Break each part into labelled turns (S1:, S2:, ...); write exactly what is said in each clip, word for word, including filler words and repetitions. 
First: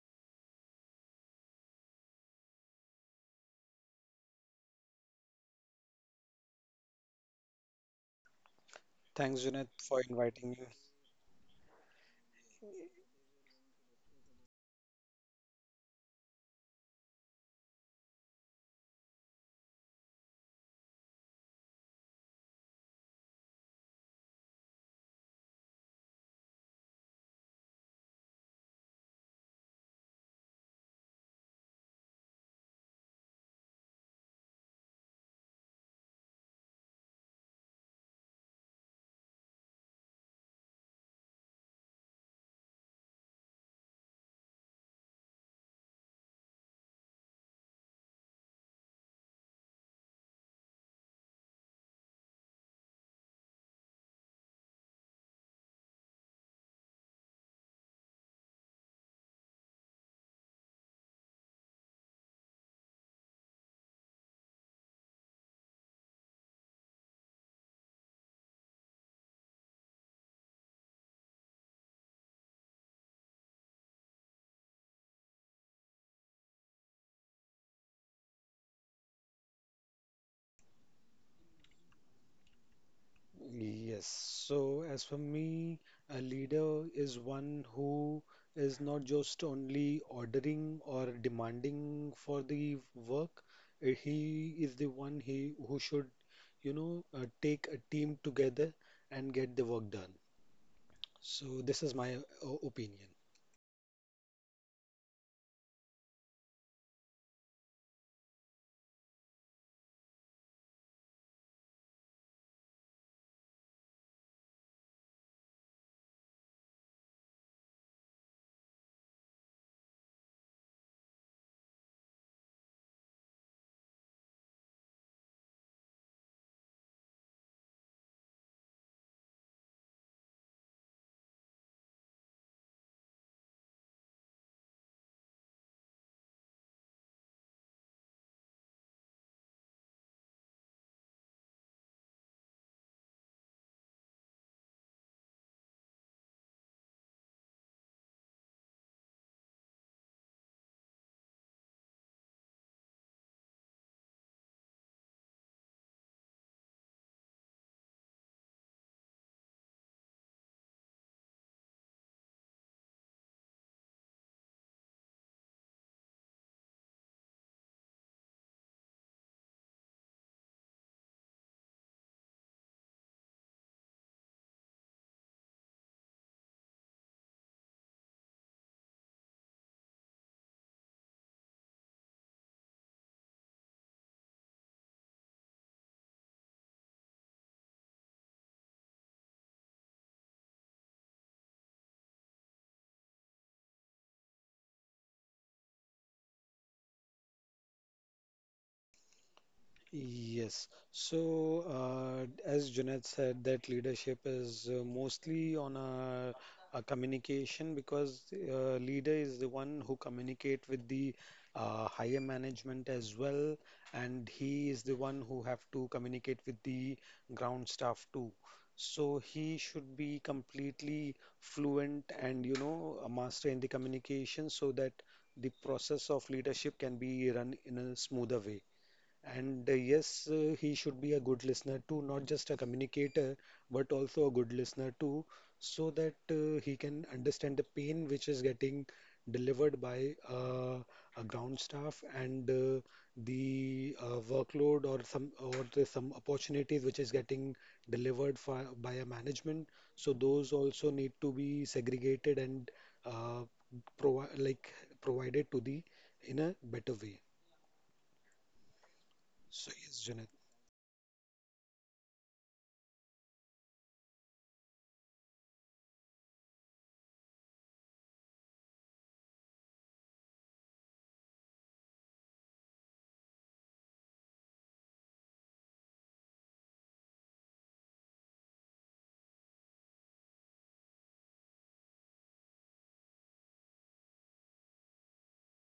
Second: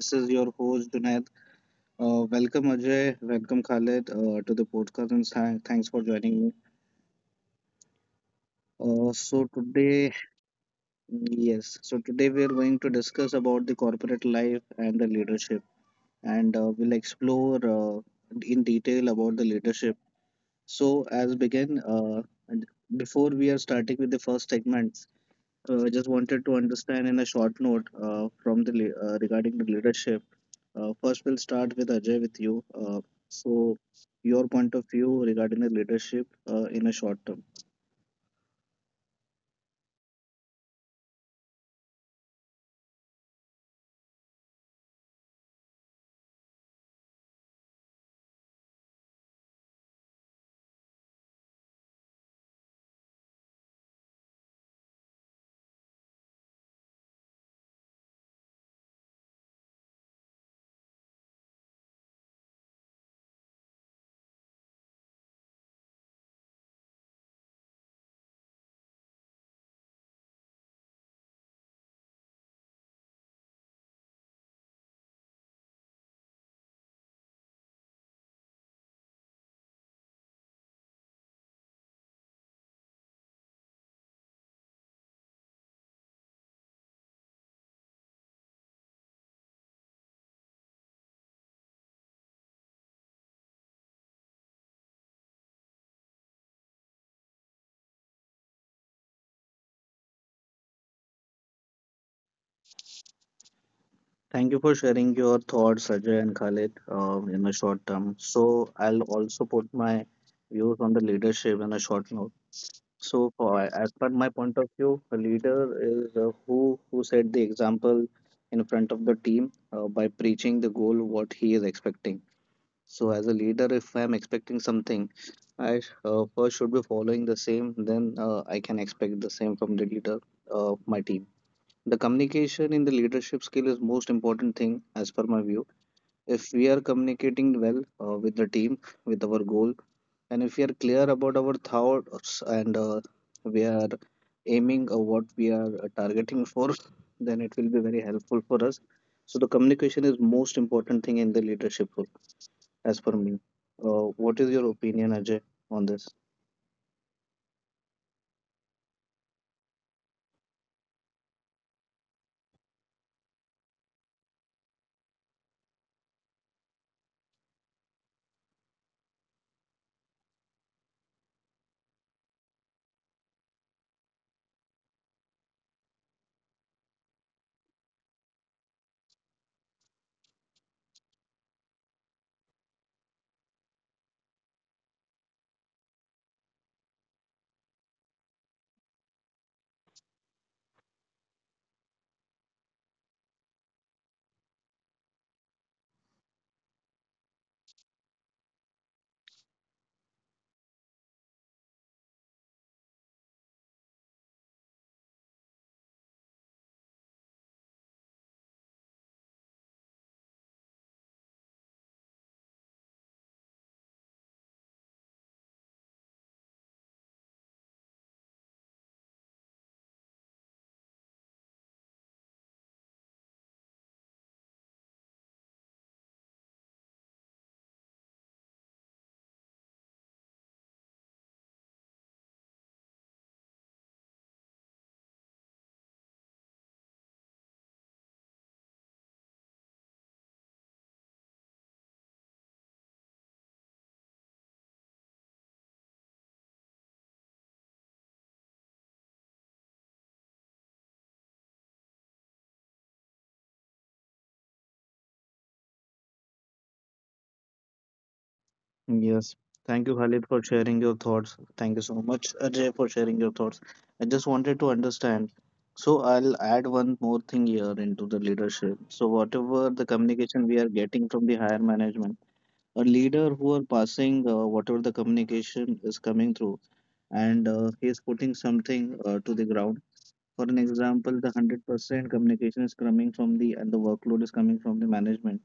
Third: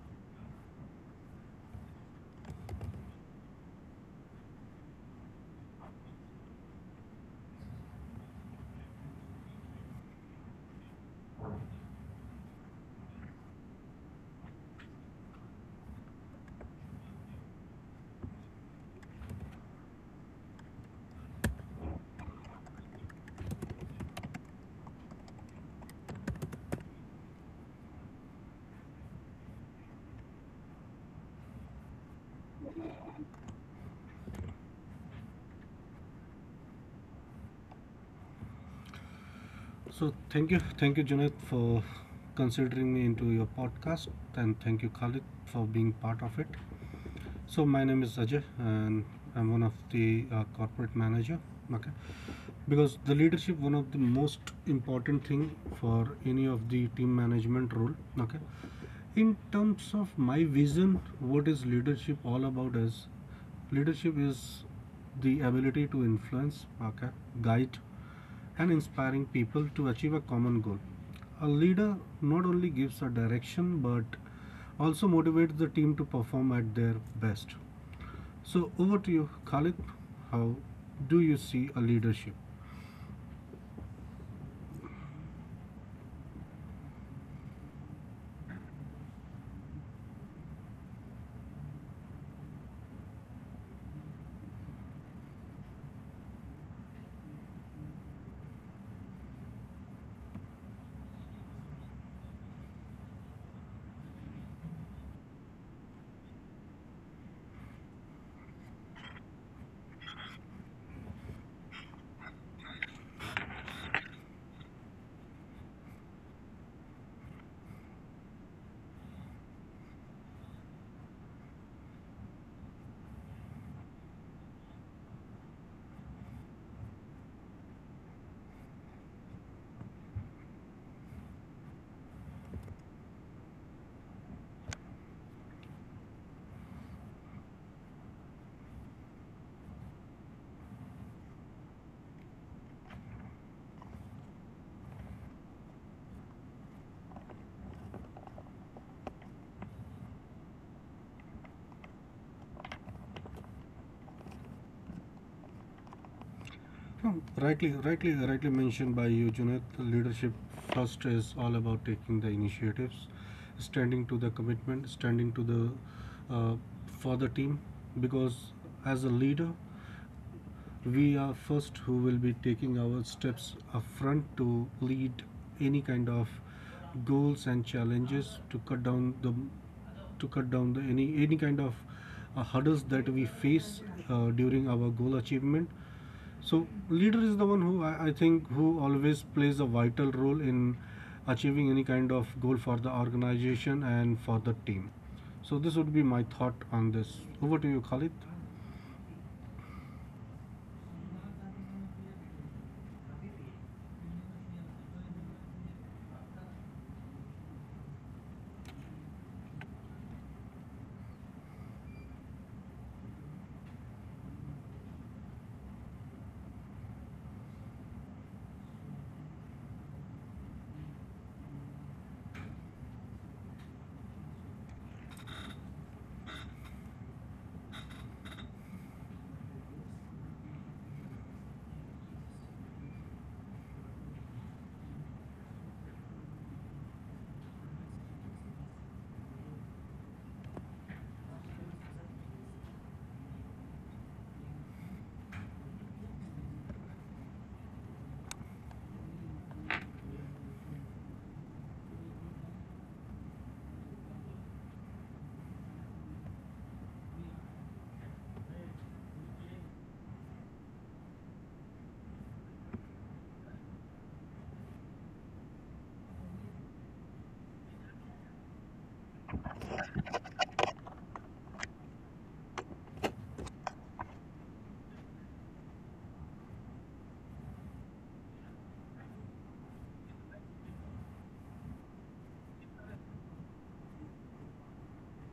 S1: This is your host Junaid. Uh, welcome Ajay, welcome Khalid uh, to the podcast, and th- thanks for joining me. Uh,
S2: Thanks,
S1: so
S2: Junaid, for
S1: today,
S2: inviting me.
S1: yes, so today we are going to discuss about the corporate life and the leadership, and uh, we'll explore uh, in detail about the leadership. So as begin, uh, and before we are starting with the first segment, uh, just wanted to understand in a short note uh, from the le- uh, regarding the leadership. Uh, first, we'll start with Ajay with you. Uh, so, your point of view regarding the leadership uh, in a short term.
S3: So thank you, thank you, Junaid, for considering me into your podcast, and thank you, Khalid, for being part of it. So my name is Ajay, and I'm one of the uh, corporate manager. Okay, because the leadership one of the most important thing for any of the team management role. Okay, in terms of my vision what is leadership all about is leadership is the ability to influence, okay, guide and inspiring people to achieve a common goal. A leader not only gives a direction but also motivates the team to perform at their best. So over to you, Khalid. How do you see a leadership?
S2: Yes. So, as for me, a leader is one who is not just only ordering or demanding for the work. Uh, He is the one he who should, you know, uh, take a team together and get the work done. So, this is my uh, opinion.
S1: Thank you for sharing your thoughts, Ajay and Khalid, uh, in a short term. So, I'll also put my views on the leadership in a short note. So, for, as per my point of view, a leader is uh, who who set the example in front of the team uh, by preaching the goal what he is expecting. So, as a leader, if I'm expecting something, I uh, first should be following the same, then uh, I can expect the same from the leader of my team. The communication in the leadership skill is most important thing as per my view. If we are communicating well uh, with the team, with our goal, and if we are clear about our thoughts and uh, we are aiming or what we are uh, targeting for, then it will be very helpful for us. So the communication is most important thing in the leadership role as per me. Uh, what is your opinion, Ajay, on this?
S3: Hmm, Rightly, rightly, rightly mentioned by you, Junaid. Leadership first is all about taking the initiatives, standing to the commitment, standing to the uh, for the team. Because as a leader, we are first who will be taking our steps up front to lead any kind of goals and challenges to cut down the to cut down the any any kind of uh, hurdles that we face uh, during our goal achievement. So leader is the one who, I, I think, who always plays a vital role in achieving any kind of goal for the organization and for the team. So this would be my thought on this. Over to you, Khalid.
S2: Yes. So, uh, as Junaid said, that leadership is uh, mostly on a, a communication because uh, leader is the one who communicate with the uh, higher management as well, and he is the one who have to communicate with the ground staff too. So he should be completely fluent and you know a master in the communication so that the process of leadership can be run in a smoother way. And uh, yes, uh, he should be a good listener too, not just a communicator, but also a good listener too, so that uh, he can understand the pain which is getting delivered by uh, a ground staff and uh, the uh, workload or some or the, some opportunities which is getting delivered for, by a management. So those also need to be segregated and uh, provi like provided to the in a better way.
S1: Yes.
S2: So yes,
S1: Thank you,
S2: Junaid.
S1: Khalid, for sharing your thoughts. Thank you so much, Ajay, for sharing your thoughts. I just wanted to understand. So I'll add one more thing here into the leadership. So whatever the communication we are getting from the higher management, a leader who are passing uh, whatever the communication is coming through, and uh, he is putting something uh, to the ground. For an example, the hundred percent communication is coming from the and the workload is coming from the management.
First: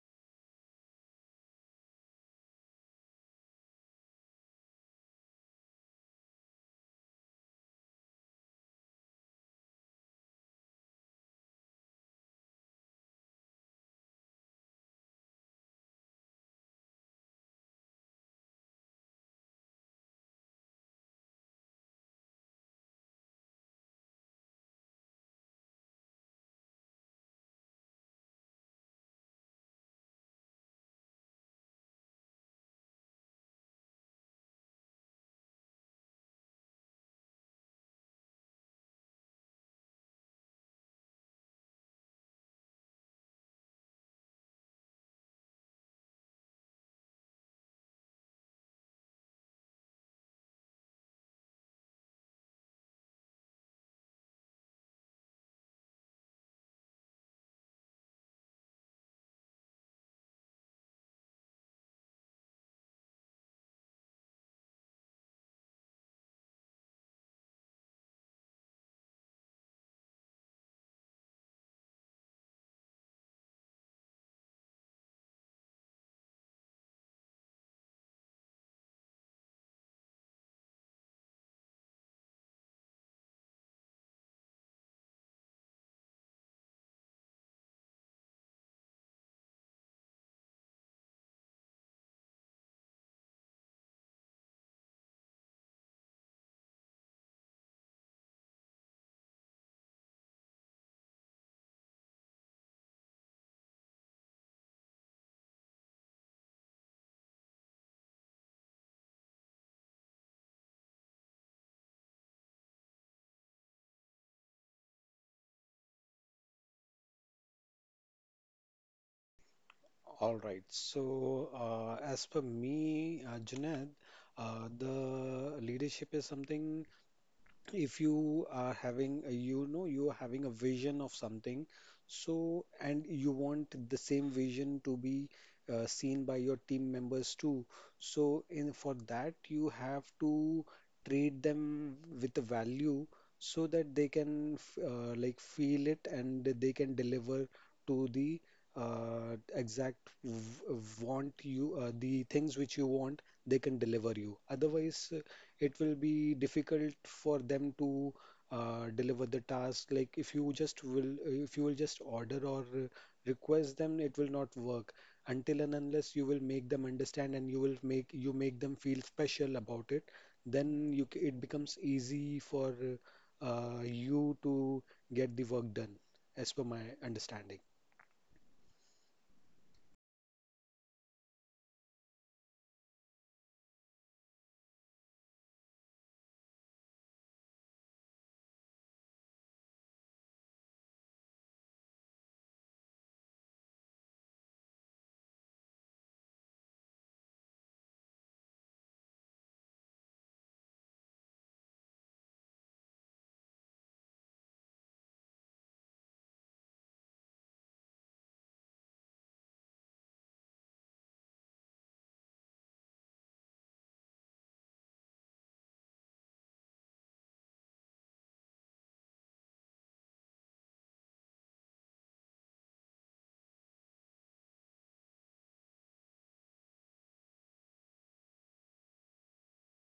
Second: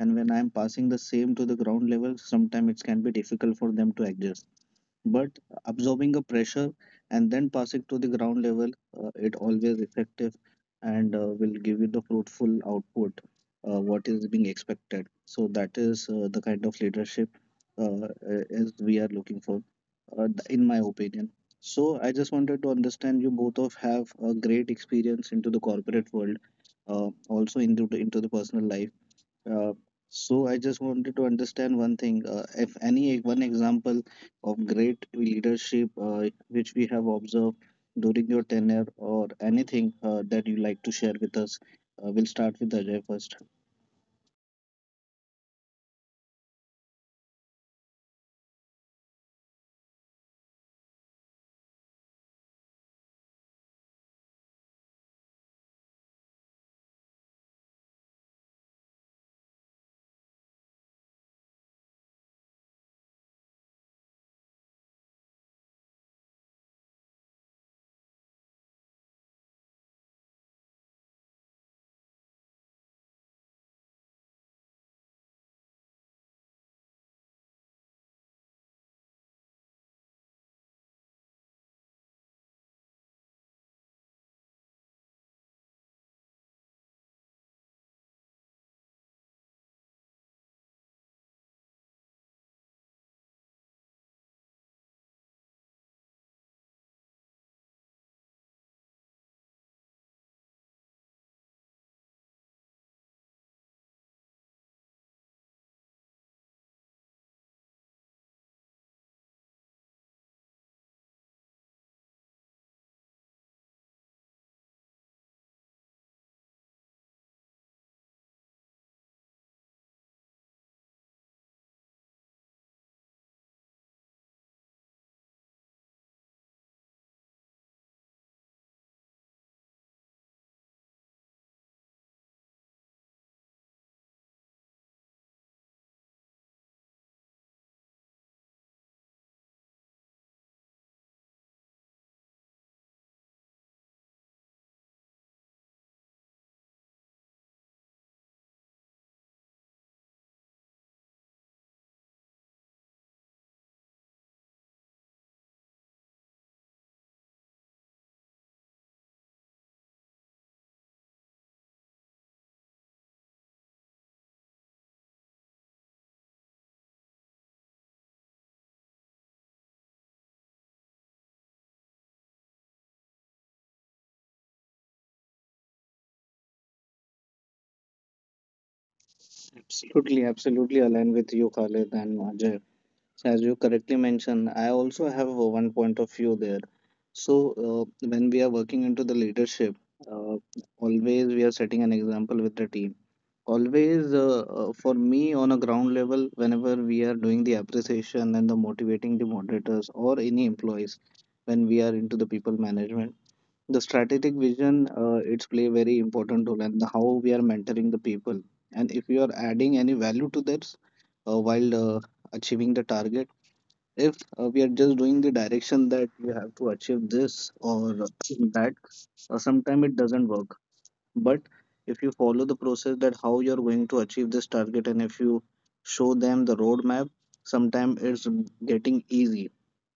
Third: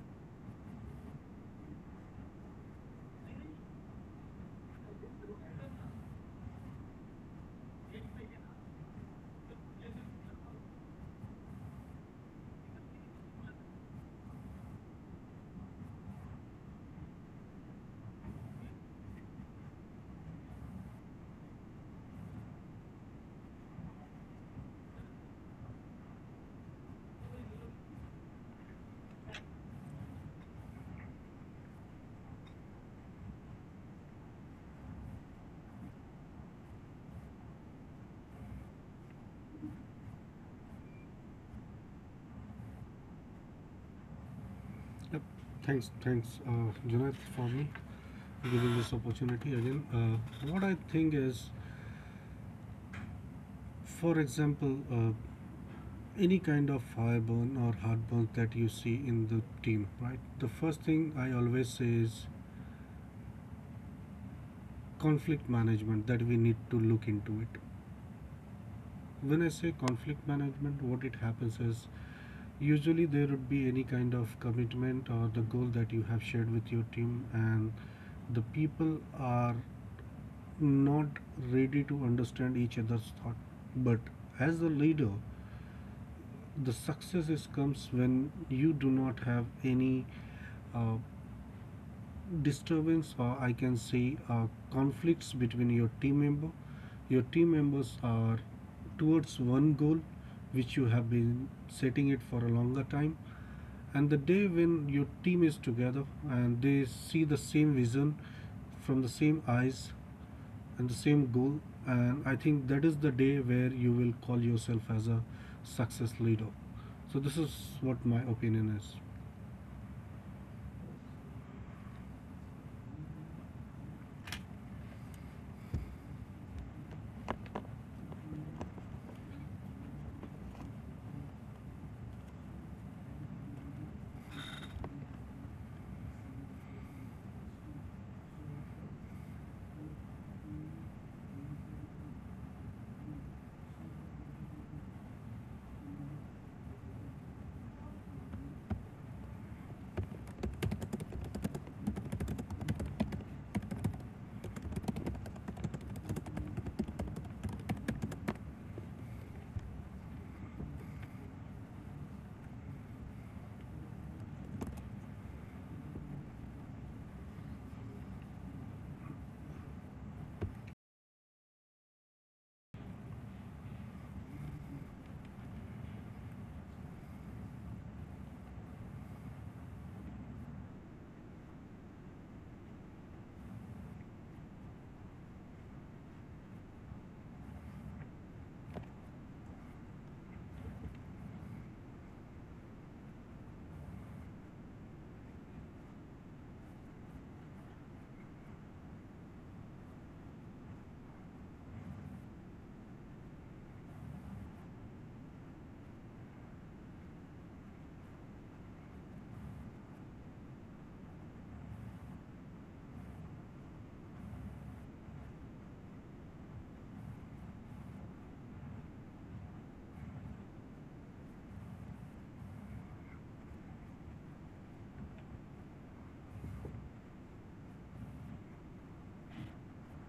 S1: And when I'm passing the same to the ground level, sometimes it can be difficult for them to adjust, but absorbing a pressure and then passing to the ground level, uh, it always effective and uh, will give you the fruitful output uh, what is being expected. So that is uh, the kind of leadership uh, as we are looking for, uh, th- in my opinion. So I just wanted to understand, you both of have a great experience into the corporate world, uh, also into the, into the personal life. uh, so I just wanted to understand one thing. Uh, if any e-, One example of great leadership uh, which we have observed during your tenure, or anything uh, that you like to share with us, uh, we'll start with Ajay first.
S3: Yep. Thanks, thanks, uh, Junaid, for me giving this opportunity again. Uh, what I think is, for example, uh, any kind of fireburn or heartburn that you see in the team, right? The first thing I always say is conflict management that we need to look into it. When I say conflict management, what it happens is, usually there would be any kind of commitment or the goal that you have shared with your team, and the people are not ready to understand each other's thought. But as a leader, the success is comes when you do not have any uh, disturbance, or I can say uh, conflicts between your team member. Your team members are towards one goal which you have been setting it for a longer time, and the day when your team is together and they see the same vision from the same eyes and the same goal, and I think that is the day where you will call yourself as a success leader. So this is what my opinion is.
S2: All right. So, uh, as per me, uh, Junaid, uh, the leadership is something if you are having, a- you know, you are having a vision of something, so and you want the same vision to be uh, seen by your team members too. So, in for that, you have to treat them with a value so that they can f- uh, like feel it and they can deliver to the uh, exact v- want you uh, the things which you want they can deliver you otherwise uh, it will be difficult for them to uh, deliver the task like if you just will if you will just order or uh, request them it will not work until and unless you will make them understand and you will make you make them feel special about it then you c- it becomes easy for uh, you to get the work done, as per my understanding.
S1: Absolutely, absolutely align with you, Khalid and Ajay. So as you correctly mentioned, I also have uh, one point of view there. So uh, when we are working into the leadership, uh, always we are setting an example with the team. Always uh, uh, for me on a ground level, whenever we are doing the appreciation and the motivating the moderators or any employees, when we are into the people management, the strategic vision uh, it's play very important role, and how we are mentoring the people and if you are adding any value to this uh, while uh, achieving the target. If uh, we are just doing the direction that you have to achieve this or that, uh, sometimes it doesn't work, but if you follow the process that how you're going to achieve this target and if you show them the roadmap, sometimes it's getting easy.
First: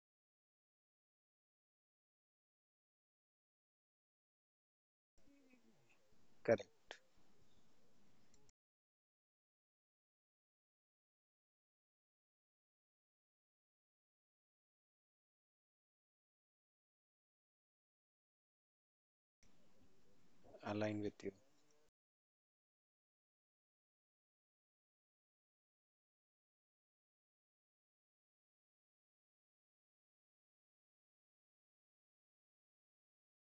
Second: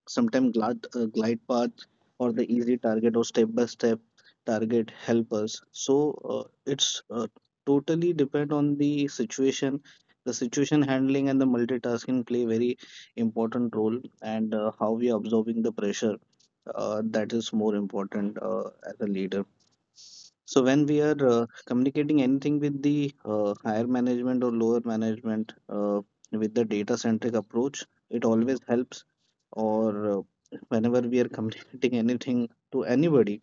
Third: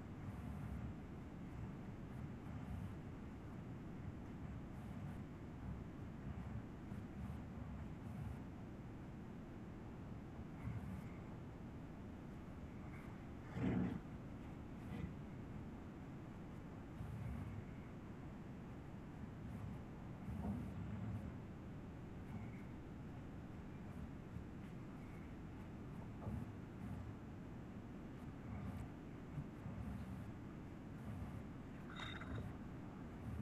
S1: Sometimes glide, uh, glide path or the easy target or step by step target help us. So uh,
S2: Correct.
S1: it's uh, totally depend on the situation. The situation handling and the multitasking play very important role, and uh, how we are absorbing the pressure, uh, that is more important uh, as a leader. So when we
S2: Align
S1: are
S2: with you.
S1: uh, communicating anything with the uh, higher management or lower management uh, with the data centric approach, it always helps. Or uh, whenever we are communicating anything to anybody,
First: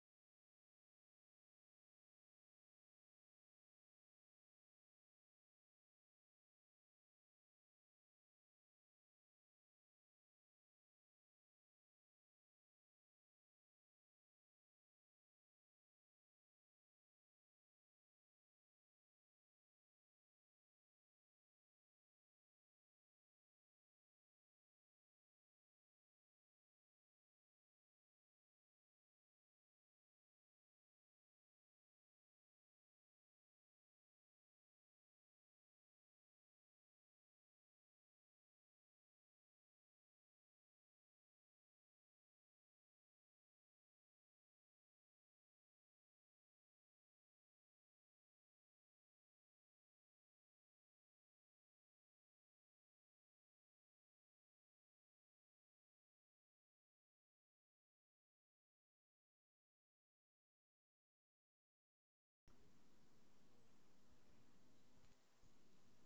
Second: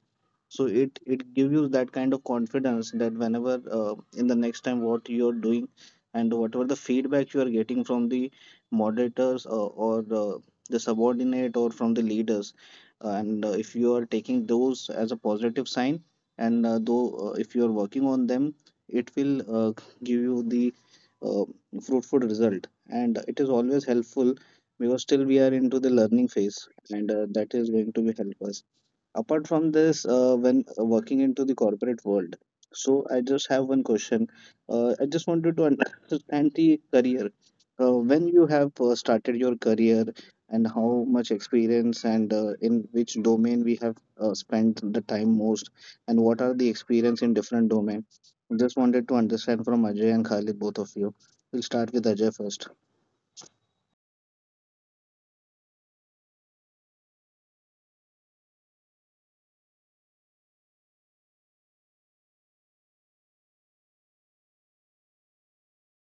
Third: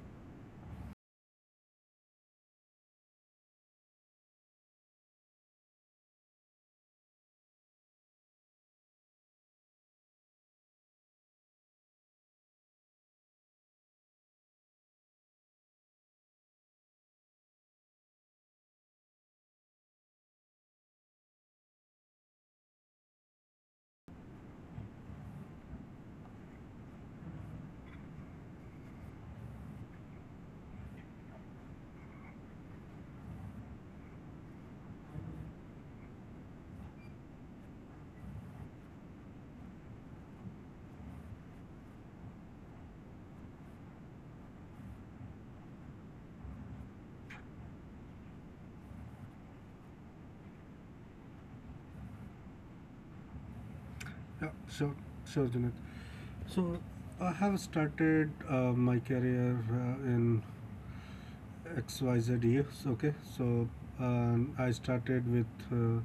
S1: so it it gives you that kind of confidence that whenever uh, in the next time what you're doing and whatever the feedback you are getting from the moderators uh, or uh, the subordinate or from the leaders, uh, and uh, if you are taking those as a positive sign and uh, though uh, if you are working on them, it will uh, give you the uh, fruitful result, and it is always helpful because still we are into the learning phase, and uh, that is going to be helpful. Apart from this, uh, when uh, working into the corporate world, so I just have one question. uh, I just wanted to understand the career, uh, when you have uh, started your career and how much experience and uh, in which domain we have uh, spent the time most, and what are the experience in different domain. Just wanted to understand from Ajay and Khalid, both of you. We'll start with Ajay first.
S3: Yeah, sure, sure, Janet. So I have started uh, my career uh, in X Y Z years. Okay, so um, I started with. Uh,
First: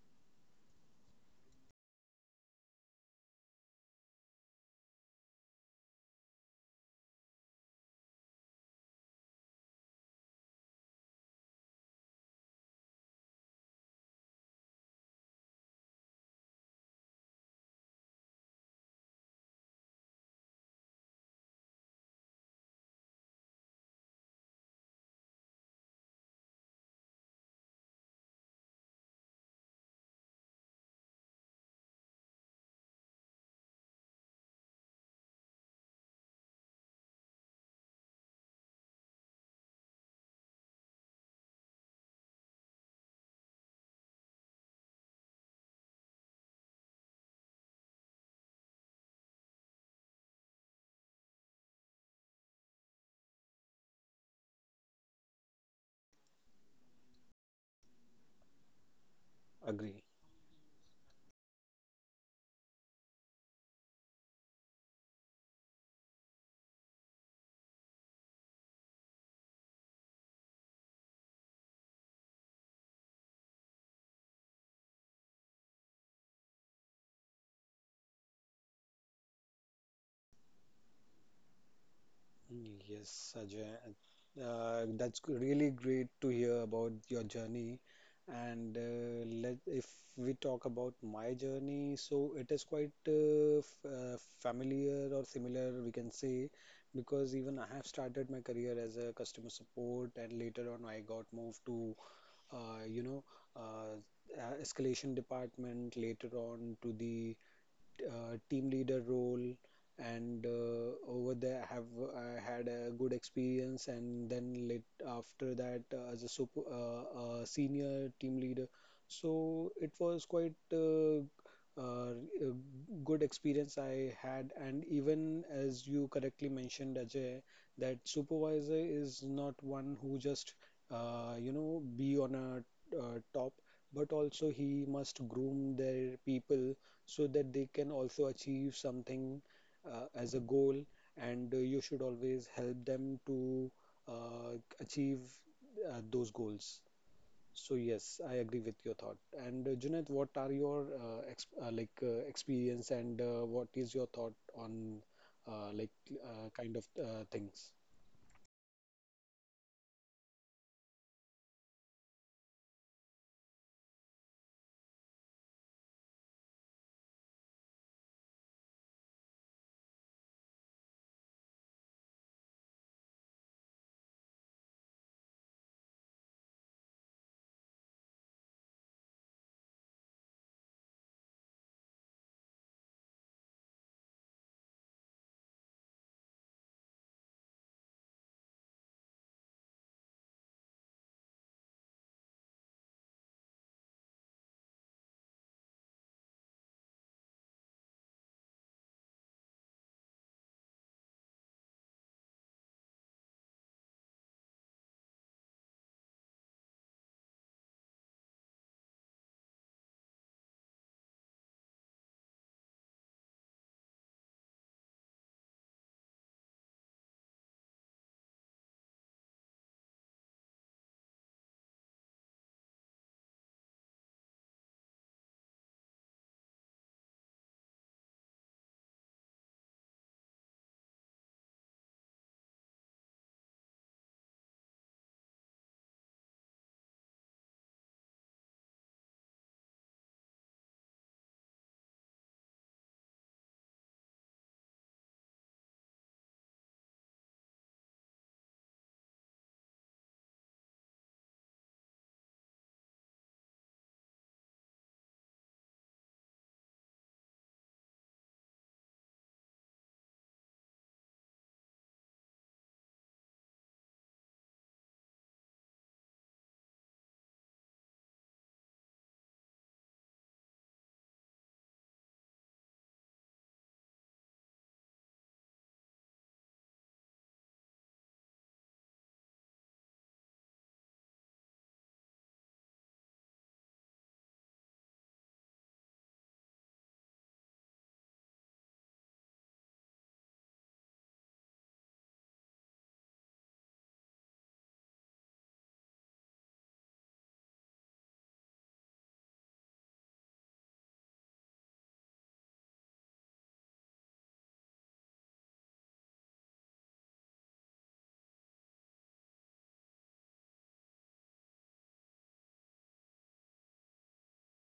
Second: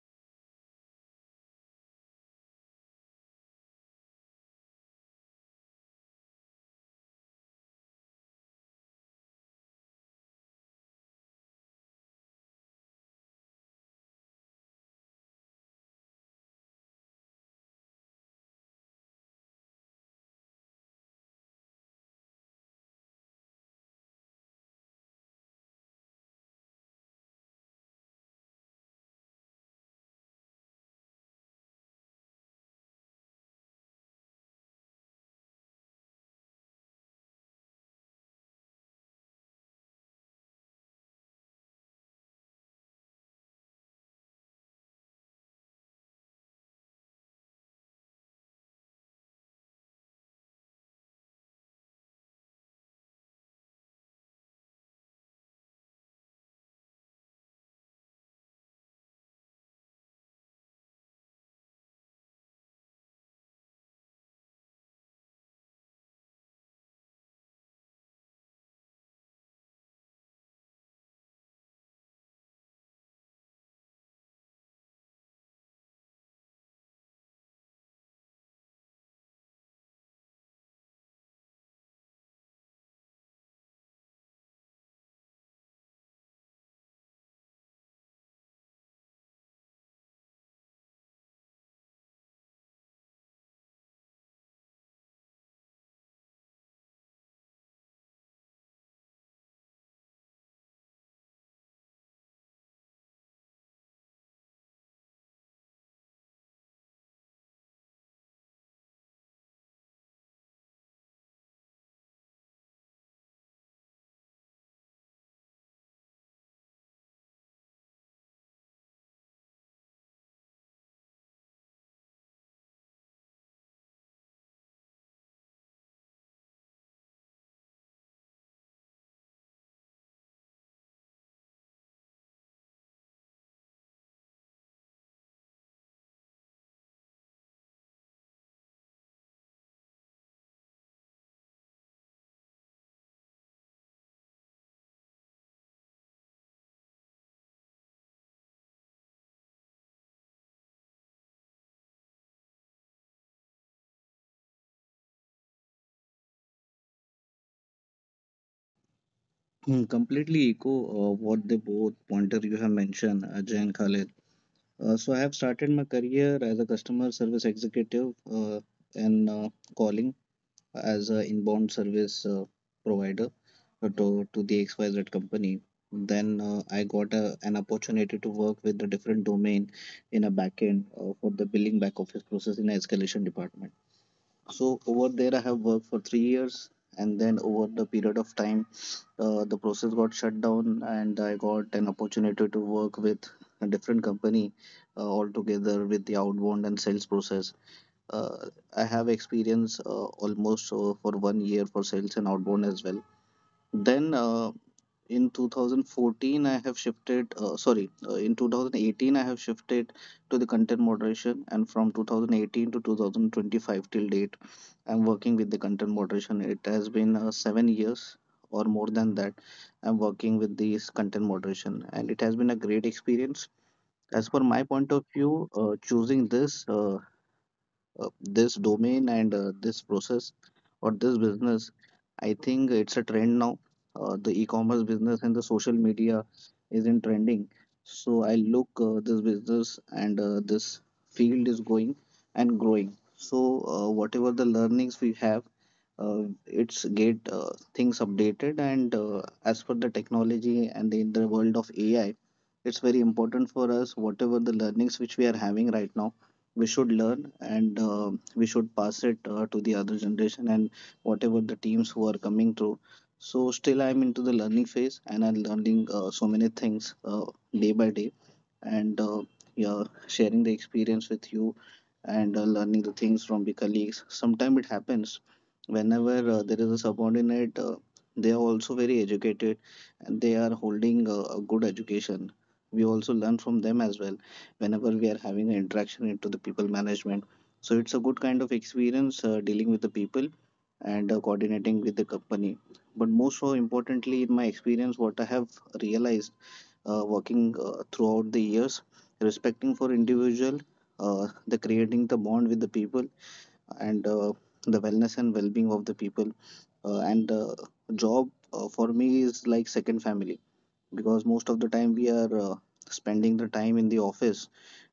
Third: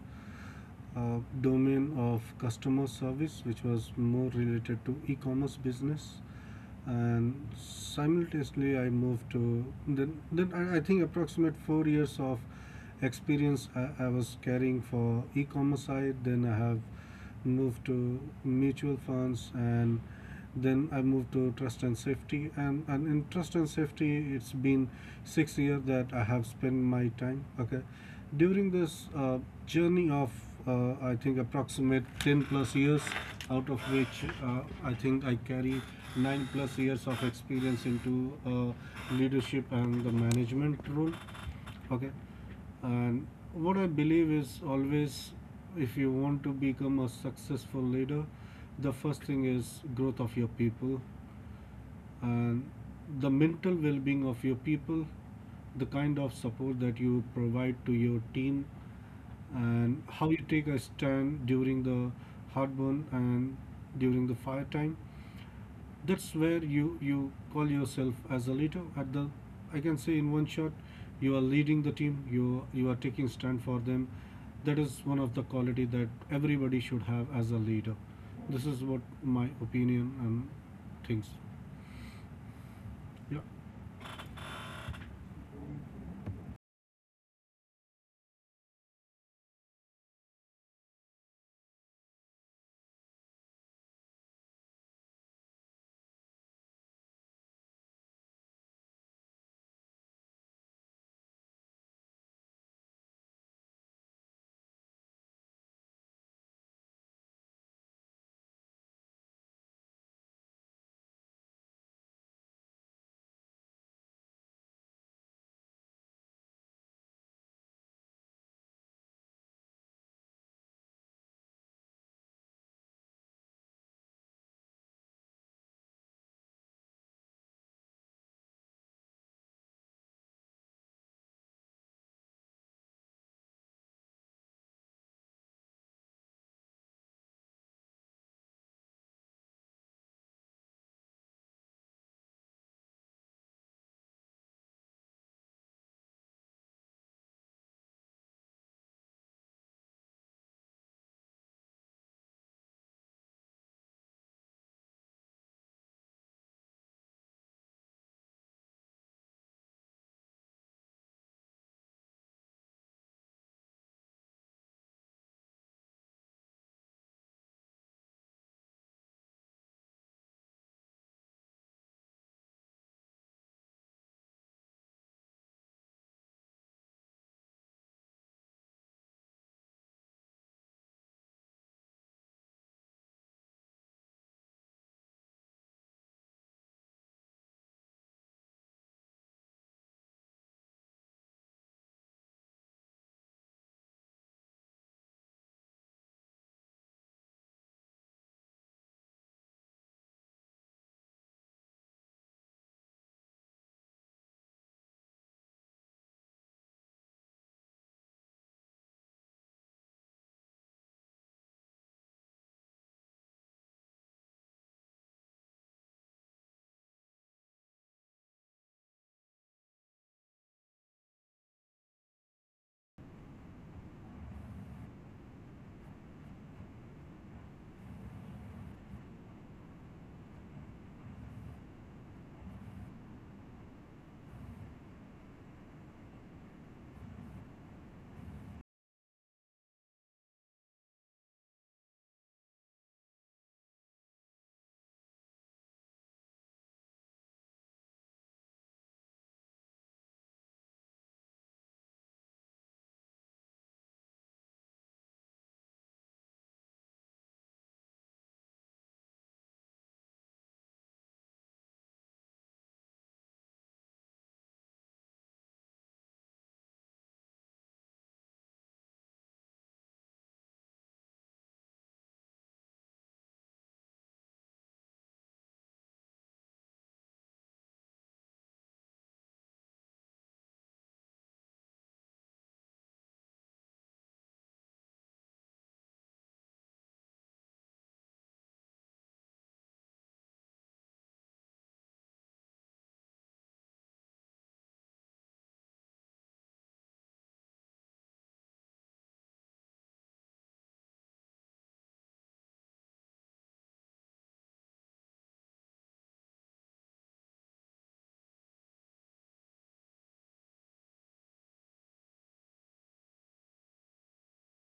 S3: uh, Domain of customer service, which was more related to e commerce business. And simultaneously, I moved to then, then I, I think approximate four years of experience I, I was carrying for e commerce side. Then I have moved to mutual funds, and then I moved to trust and safety, and, and in trust and safety it's been six years that I have spent my time. Okay, during this uh, journey of uh, I think approximate ten plus years, out of which uh, I think I carry nine plus years of experience into uh, leadership and the management role. Okay, and what I believe is always if you want to become a successful leader, the first thing is growth of your people, and the mental well-being of your people, the kind of support that you provide to your team, and
S2: Agree.
S3: how you take a stand during the hard burn and during the fire time. That's where you you call yourself as a leader. At the, I can say, in one shot, you are leading the team. You you are taking stand for them. That is one of the quality that everybody should have as a leader. This is what my opinion and things.
S2: Yes,
S3: Yeah.
S2: Ajay. Uh, that's g- really great to hear about your journey. And uh, let if we talk about my journey, so it is quite uh, f uh, familiar or similar, we can say, because even I have started my career as a customer support, and later on I got moved to uh, you know, uh, uh, escalation department, later on to the uh, team leader role and uh, over there have I had a good experience and then lit after that uh, as a super, uh, uh, senior team leader so it was quite uh, uh, a good experience I had and even as you correctly mentioned Ajay that supervisor is not one who just uh, you know be on a uh, top but also he must groom their people so that they can also achieve something uh, as a goal and uh, you should always help them to uh, achieve uh, those goals. So yes, I agree with your thought. And uh, Junaid, what are your uh, ex uh, like uh, experience and uh, what is your thought on uh, like uh, kind of uh, things?
S1: Hmm, completely echo uh, what the both pointer you have mentioned, Ajay and Khalid. Uh, so I have started my career as a customer service executive uh, and uh, calling as an inbound service uh, provider uh, to, to the X Y Z company. Then uh, I got a, an opportunity to work with a different domain in a backend uh, for the billing back office process in a escalation department. So over there, I have worked for three years, and then over the period of time, uh, the process got shut down, and I got an opportunity to work with a different company uh, altogether with the outbound and sales process. Uh, I have experience uh, almost uh, for one year for sales and outbound as well. Then uh, in two thousand fourteen I have shifted, uh, sorry, uh, in two thousand eighteen I have shifted to the content moderation, and from two thousand eighteen to two thousand twenty-five till date I'm working with the content moderation. It has been uh, seven years or more than that I'm working with this content moderation, and it has been a great experience. As per my point of view, uh, choosing this uh, uh, this domain and uh, this process or this business, I think it's a trend now. Uh, the e-commerce business and the social media is in trending, so I look uh, this business and uh, this field is going and growing. So uh, whatever the learnings we have, uh, it's get uh, things updated and uh, as per the technology and in the world of AI, it's very important for us whatever the learnings which we are having right now. We should learn, and uh, we should pass it uh, to the other generation and whatever the teams who are coming through. So still I'm into the learning phase, and I'm learning uh, so many things uh, day by day, and uh, yeah, sharing the experience with you and uh, learning the things from the colleagues. Sometimes it happens whenever uh, there is a subordinate, uh, they are also very educated and they are holding uh, a good education. We also learn from them as well whenever we are having an interaction into the people management. So it's a good kind of experience uh, dealing with the people and uh, coordinating with the company. But most so importantly, in my experience, what I have realized uh, working uh, throughout the years, respecting for individual, uh, the creating the bond with the people, and uh, the wellness and well-being of the people, uh, and uh, job uh, for me is like second family, because most of the time we are uh, spending the time in the office,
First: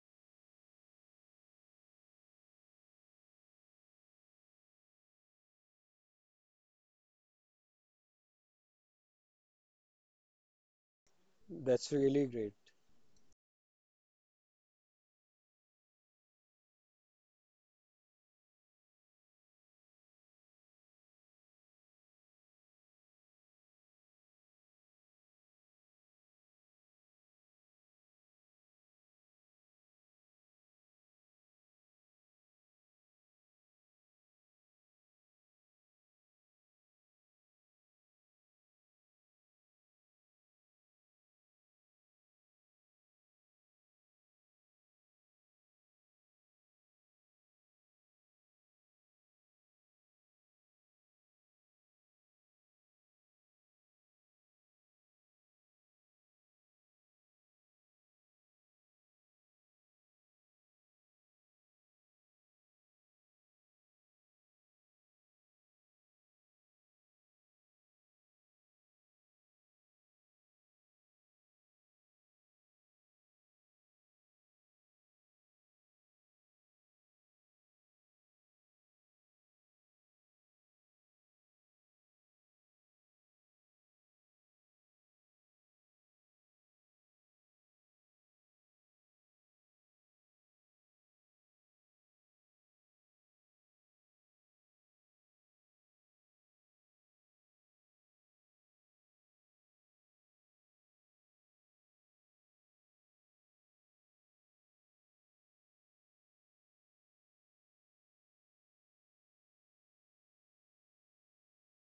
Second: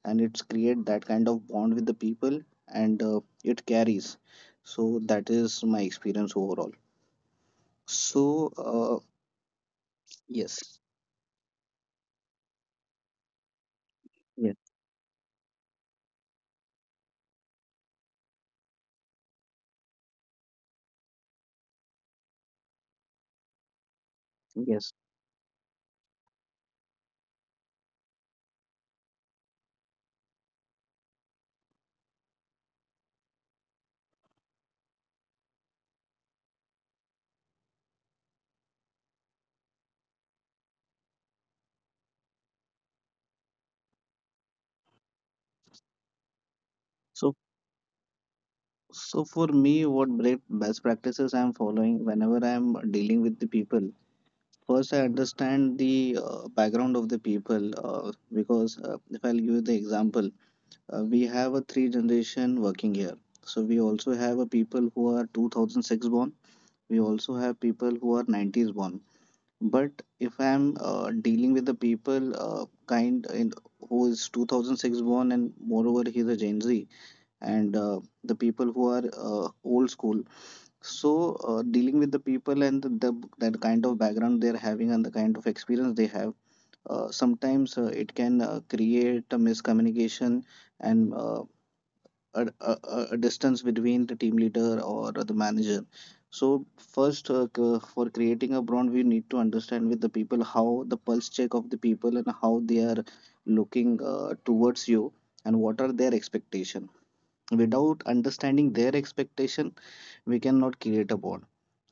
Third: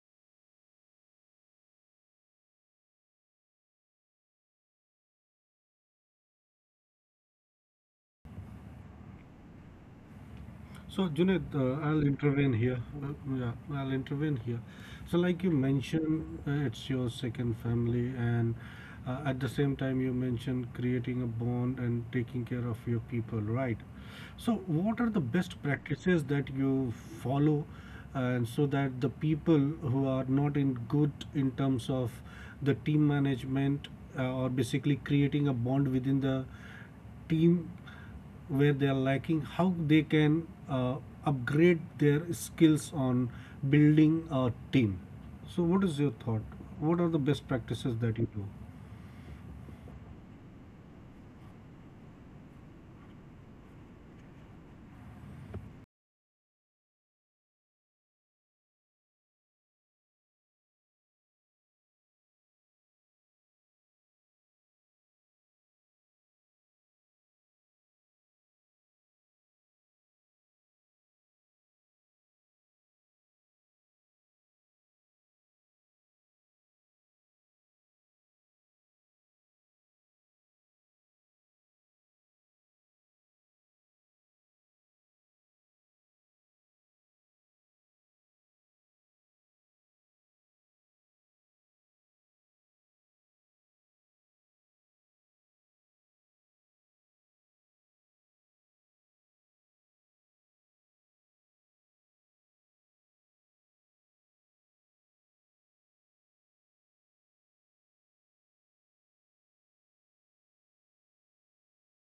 S1: and it's create that kind of bond with the people, and uh, it carries. So that is my experience overall. So uh, yes.
S3: So, Junaid, uh,
S2: That's
S3: I'll
S2: really great.
S3: intervene here. Uh, yeah, I'll intervene here.
S1: Yes.
S3: So, like you mentioned, uh, it's your second family, and uh, at the same time, you mentioned creating a bond and taking care of your people, right? So, what
S1: yes
S3: are the best practices that you follow, and so that the people who are not in good in terms of the team management uh, or basically creating a bond within the team, where they are lacking, how they can uh, upgrade their skills on building a team? So what is your thought? What are the best
S1: so
S3: practices that you do?
S1: So for me, what great best practices I'm following whenever I'm dealing with the people, first I understand the uh, background of the people uh, because uh, if I'll give you the example, uh, we have a three generation working here. So we also have a people who are two thousand six born. We also have people who are nineties born. But if I'm uh, dealing with the people uh, kind in, who is twenty oh six born and moreover he's a Gen Z, and uh, the people who are uh, old school, so uh, dealing with the people and the that kind of background they're having and the kind of experience they have, uh, sometimes uh, it can uh, create a miscommunication and uh, a, a, a a distance between the team leader or the manager. So first, uh, c- for creating a brand, we need to understand with the people how the pulse check of the people and how they are looking uh, towards you, and what are their expectation. Without understanding their expectation, we cannot create a bond.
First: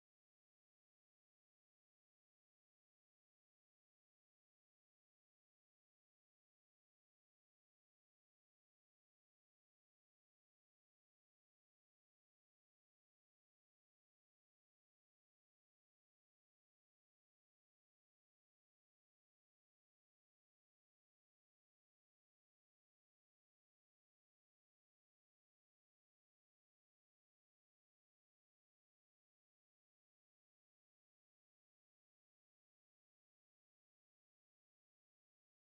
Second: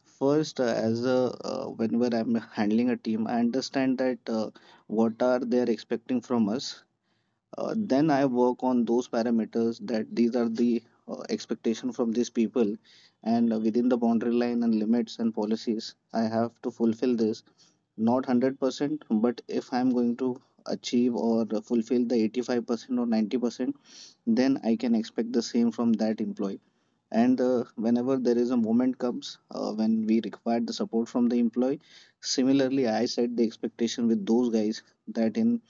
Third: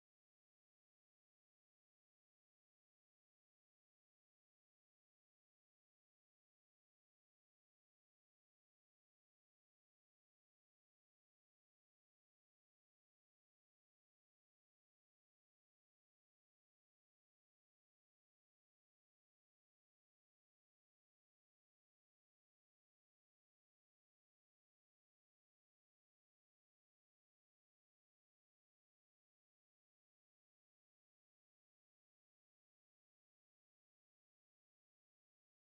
S1: First uh, as a uh, Whenever I'm handling a team, I understand that uh, what are they expecting from us. Uh, then I work on those parameters, that these are the uh, expectation from these people, and uh, within the boundary line and limits and policies I have to fulfill this, not one hundred percent. But if I'm going to achieve or fulfill the eighty-five percent or ninety percent, then I can expect the same from that employee. And uh, whenever there is a moment comes uh, when we require the support from the employee, similarly I set the expectation with those guys that in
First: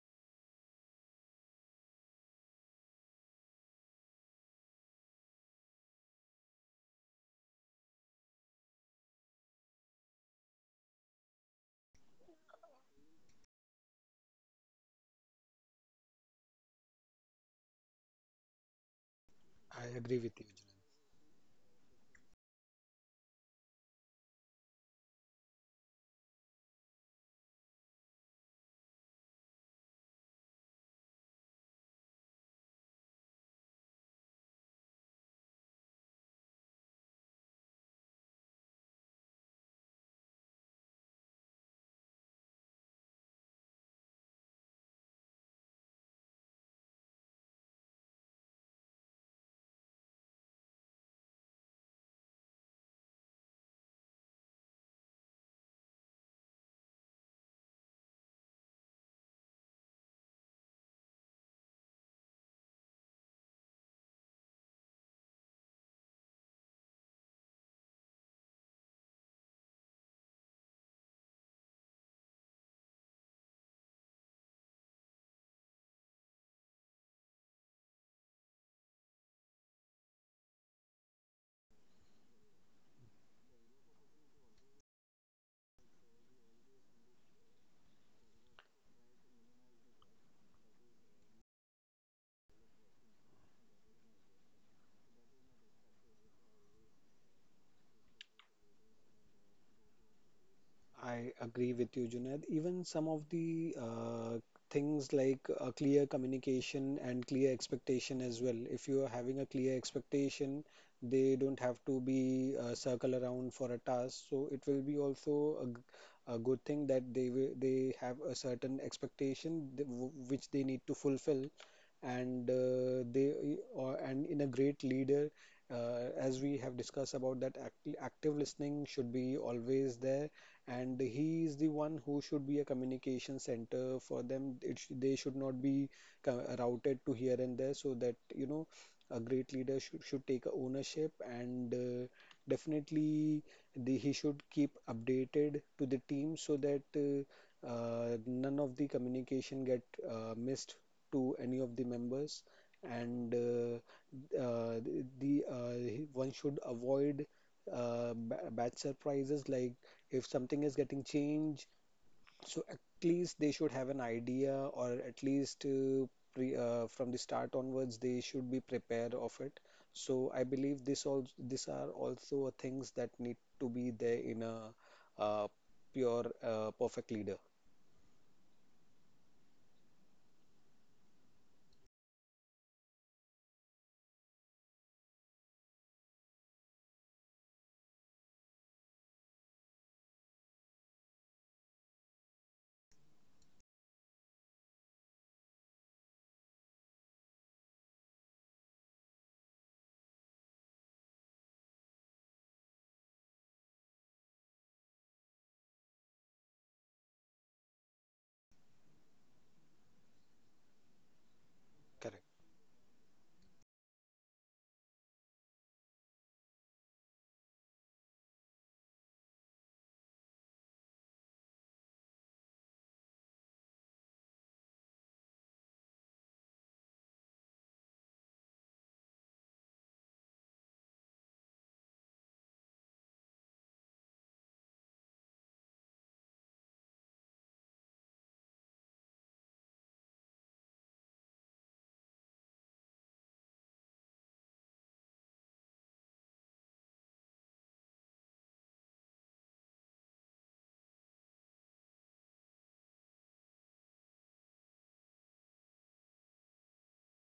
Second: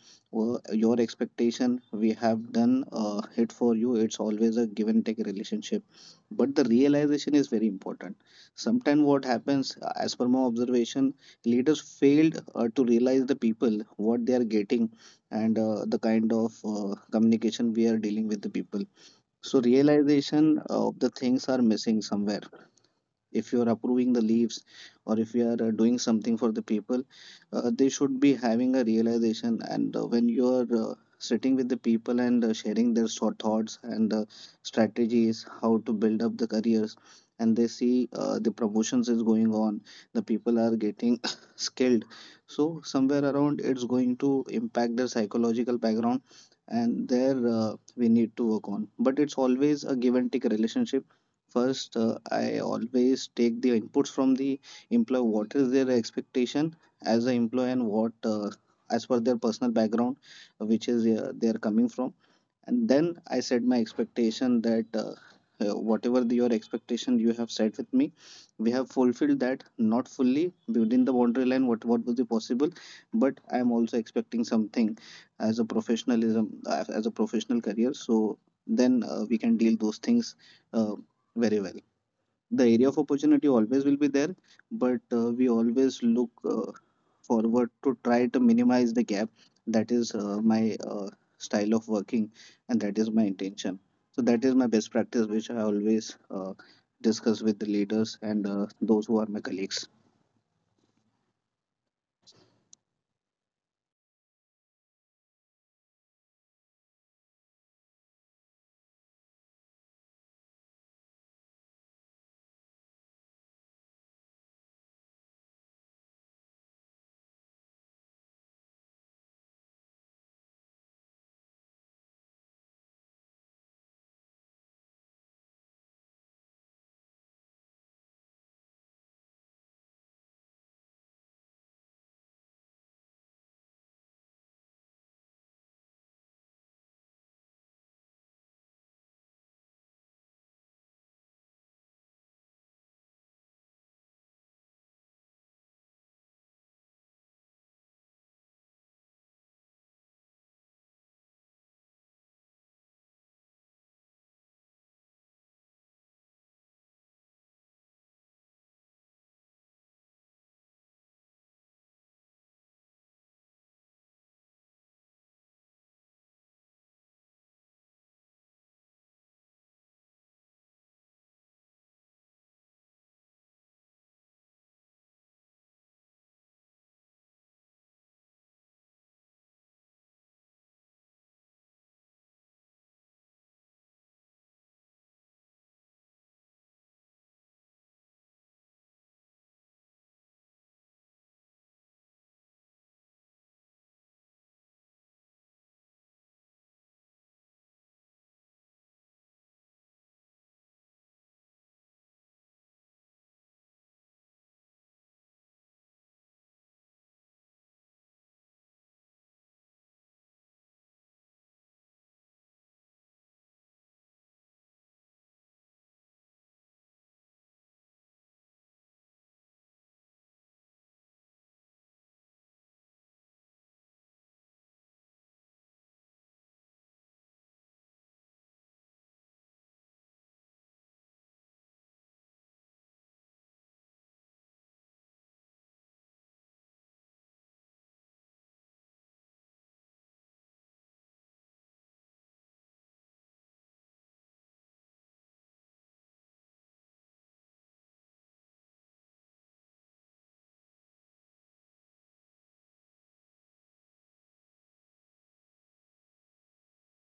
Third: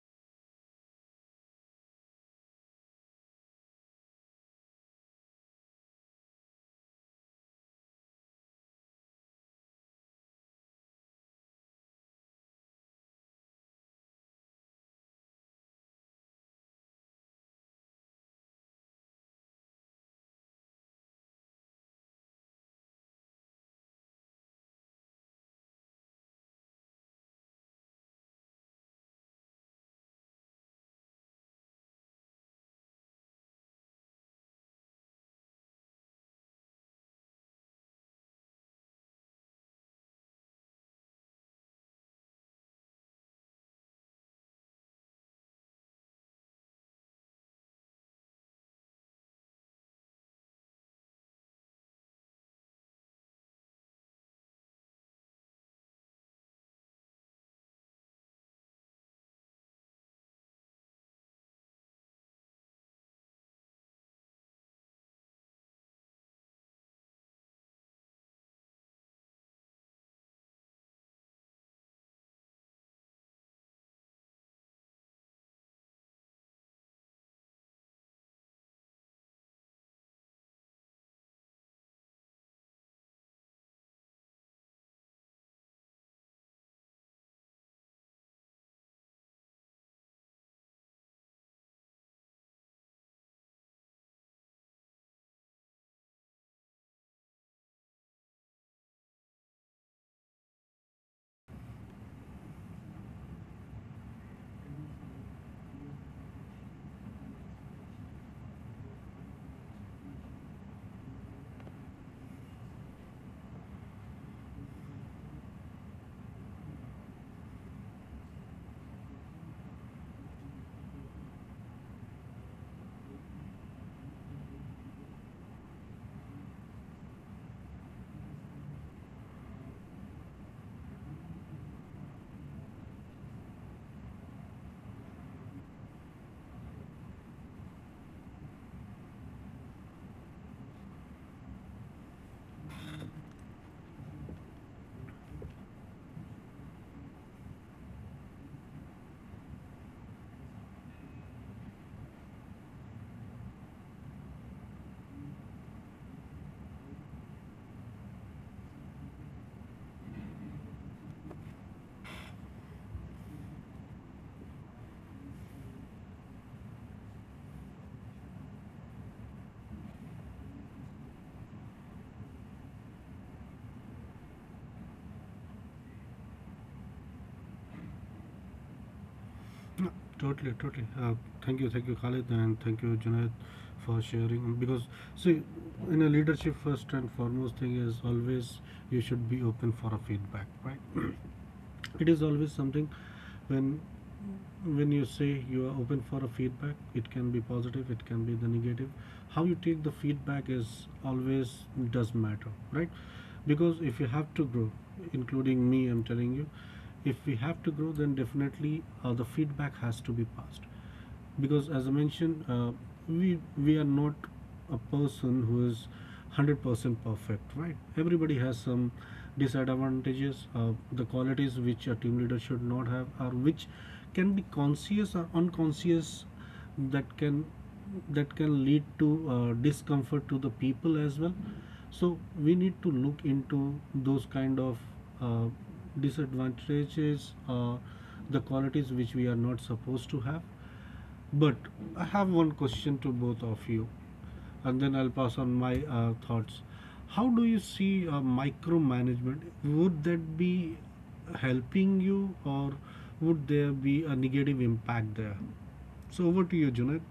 S1: uh, your expectation we have done uh, it for you. It's always a give and take relationship, but the realization is very important. Sometimes what happens, uh, as per my observation, leaders failed uh, to realize the people what they are getting, and uh, the kind of uh, communication we are dealing with the people. So
S2: I agree with you.
S1: realization of the things are missing somewhere. If you are approving the leaves, or if you are uh, doing something for the people, uh, they should be having a realization. And uh, when you are uh, sitting with the people and uh, sharing their sort thoughts and uh, strategies how to build up the careers, and they see uh, the promotions is going on, the people are getting skilled, so somewhere around it's going to impact their psychological background. And there uh, we need to work on, but it's always a give and take relationship. First, uh, I always take the inputs from the employer. What is their expectation as an employee, and what, uh, as per their personal background, uh, which is uh, they are coming from, and then I set my expectation that uh, uh, whatever the, your expectation you have set with me, we have fulfilled that, not fully, within the boundary line what what would be possible. But I am also expecting something, as a professionalism, uh, as a professional career. So then uh, we can deal those things uh, very well. The area of opportunity always will be there, but uh, we always look uh, forward to try to minimize the gap. That is uh, my uh, style of working, and that is my intention. So that is my best practice, which I always uh, discuss with the leaders and uh, those who are my colleagues.
S2: I agree with you, Junaid. Even some of the uh, things like a clear communication and clear expectation as well. If you are having a clear expectation, they don't have to be uh, circle around for a task. So it will be also a, g- a good thing that they will, they have a certain expectation th- w- which they need to fulfill, and uh, they or and in a great leader. Uh, as we have discussed about that act active listening should be always there and he is the one who should be a communication center for them. It sh they should not be co- routed to here and there so that you know a great leader should, should take a ownership and uh, definitely the, he should keep updated to the team so that uh, uh, none of the communication get uh, missed to any of the members and uh, uh, the uh, one should avoid uh, ba- bad surprises like if something is getting changed so at least they should have an idea or at least uh, pre, uh, from the start onwards they should be prepared of it so I believe this all these are also things that need to be there in a uh, pure uh, perfect leader.
S3: No, totally totally uh, thank you thank you Khalid, and thank you, Junaid, for sharing. Because, see, in a leadership, first and foremost thing is always you should be open for a feedback, right? It is always something when when you say you are open for a feedback, it can be positive, it can be the negative. How you take the feedback is always does matter, right? Because if you have to grow, including me, I'm telling you, if we have to grow, then definitely uh, the feedback has to be passed. Because as I
S2: Correct.
S3: mentioned, uh, we we are not a person who is one hundred percent perfect, right? Everybody has some disadvantages. Uh, the qualities which a team leader should not have, or which can be conscious or unconscious, that can that can lead to uh, discomfort to the people as well. So we need to look into those kind of uh, disadvantages, or the qualities which we are not supposed to have. But I have one question to both of you, and then I'll pass on my uh, thoughts. How do you see uh, micromanagement? Would that be helping you, or would there be a negative impact there? So over to you, Junaid.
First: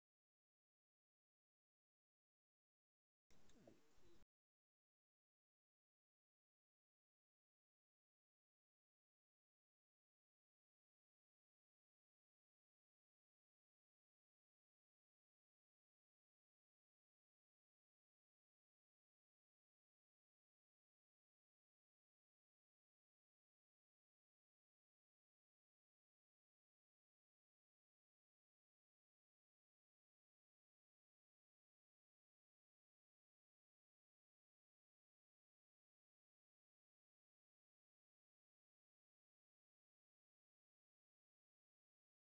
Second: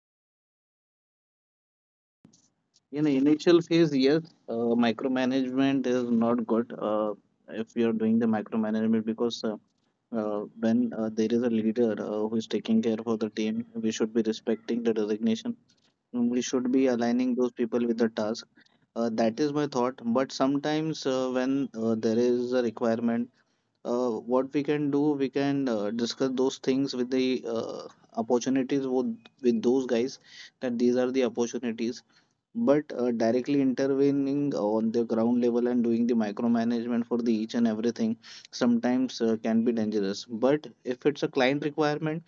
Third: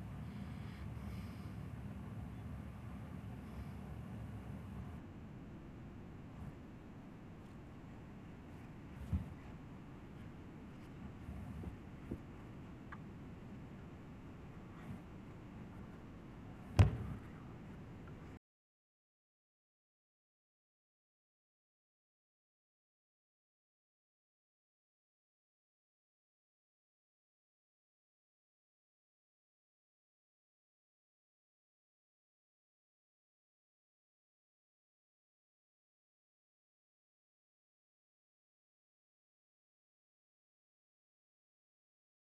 S1: In the initial phase, yes, uh, micromanagement is not good. Uh, if you're doing the micromanagement, because uh, uh, when uh, there is a leader uh, who is taking care for the team, we should be respecting the designation. We should be aligning those people with the task. Uh, that is my thought. But sometimes uh, when uh, there is a requirement, uh, what we can do, we can uh, discuss those things with the uh, opportunities with, with those guys, that these are the opportunities. But uh, directly intervening on the ground level and doing the micromanagement for the each and everything sometimes uh, can be dangerous. But if it's a client requirement,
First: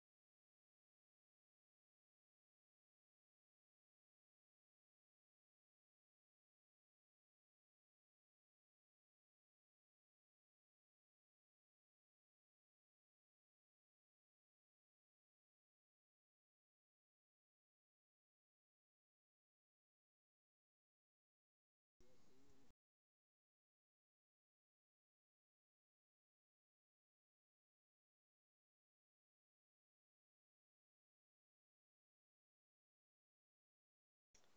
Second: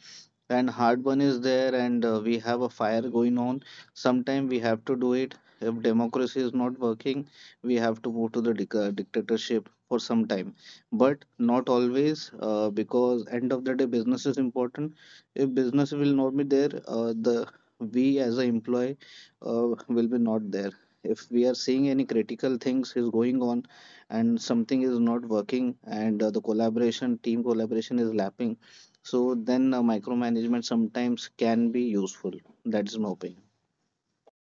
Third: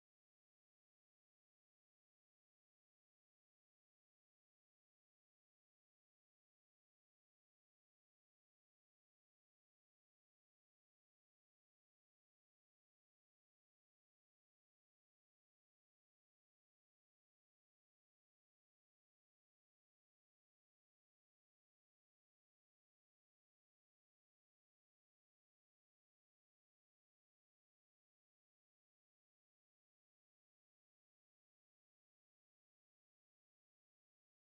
S1: and hard one is there, and uh, we have a fire going on, sometime we have to do it. If democracy is not working, we have to move to the dic- uh, dictatorship for some time, but not always, uh, because end of the day business is important. If business will not be there, uh, the we as a employee uh, will be not there. If we are seeing any critical things is going on, and something is not working, and uh, the collaboration team collaboration is lapping, so then uh, micromanagement sometimes can be useful. That is my opinion.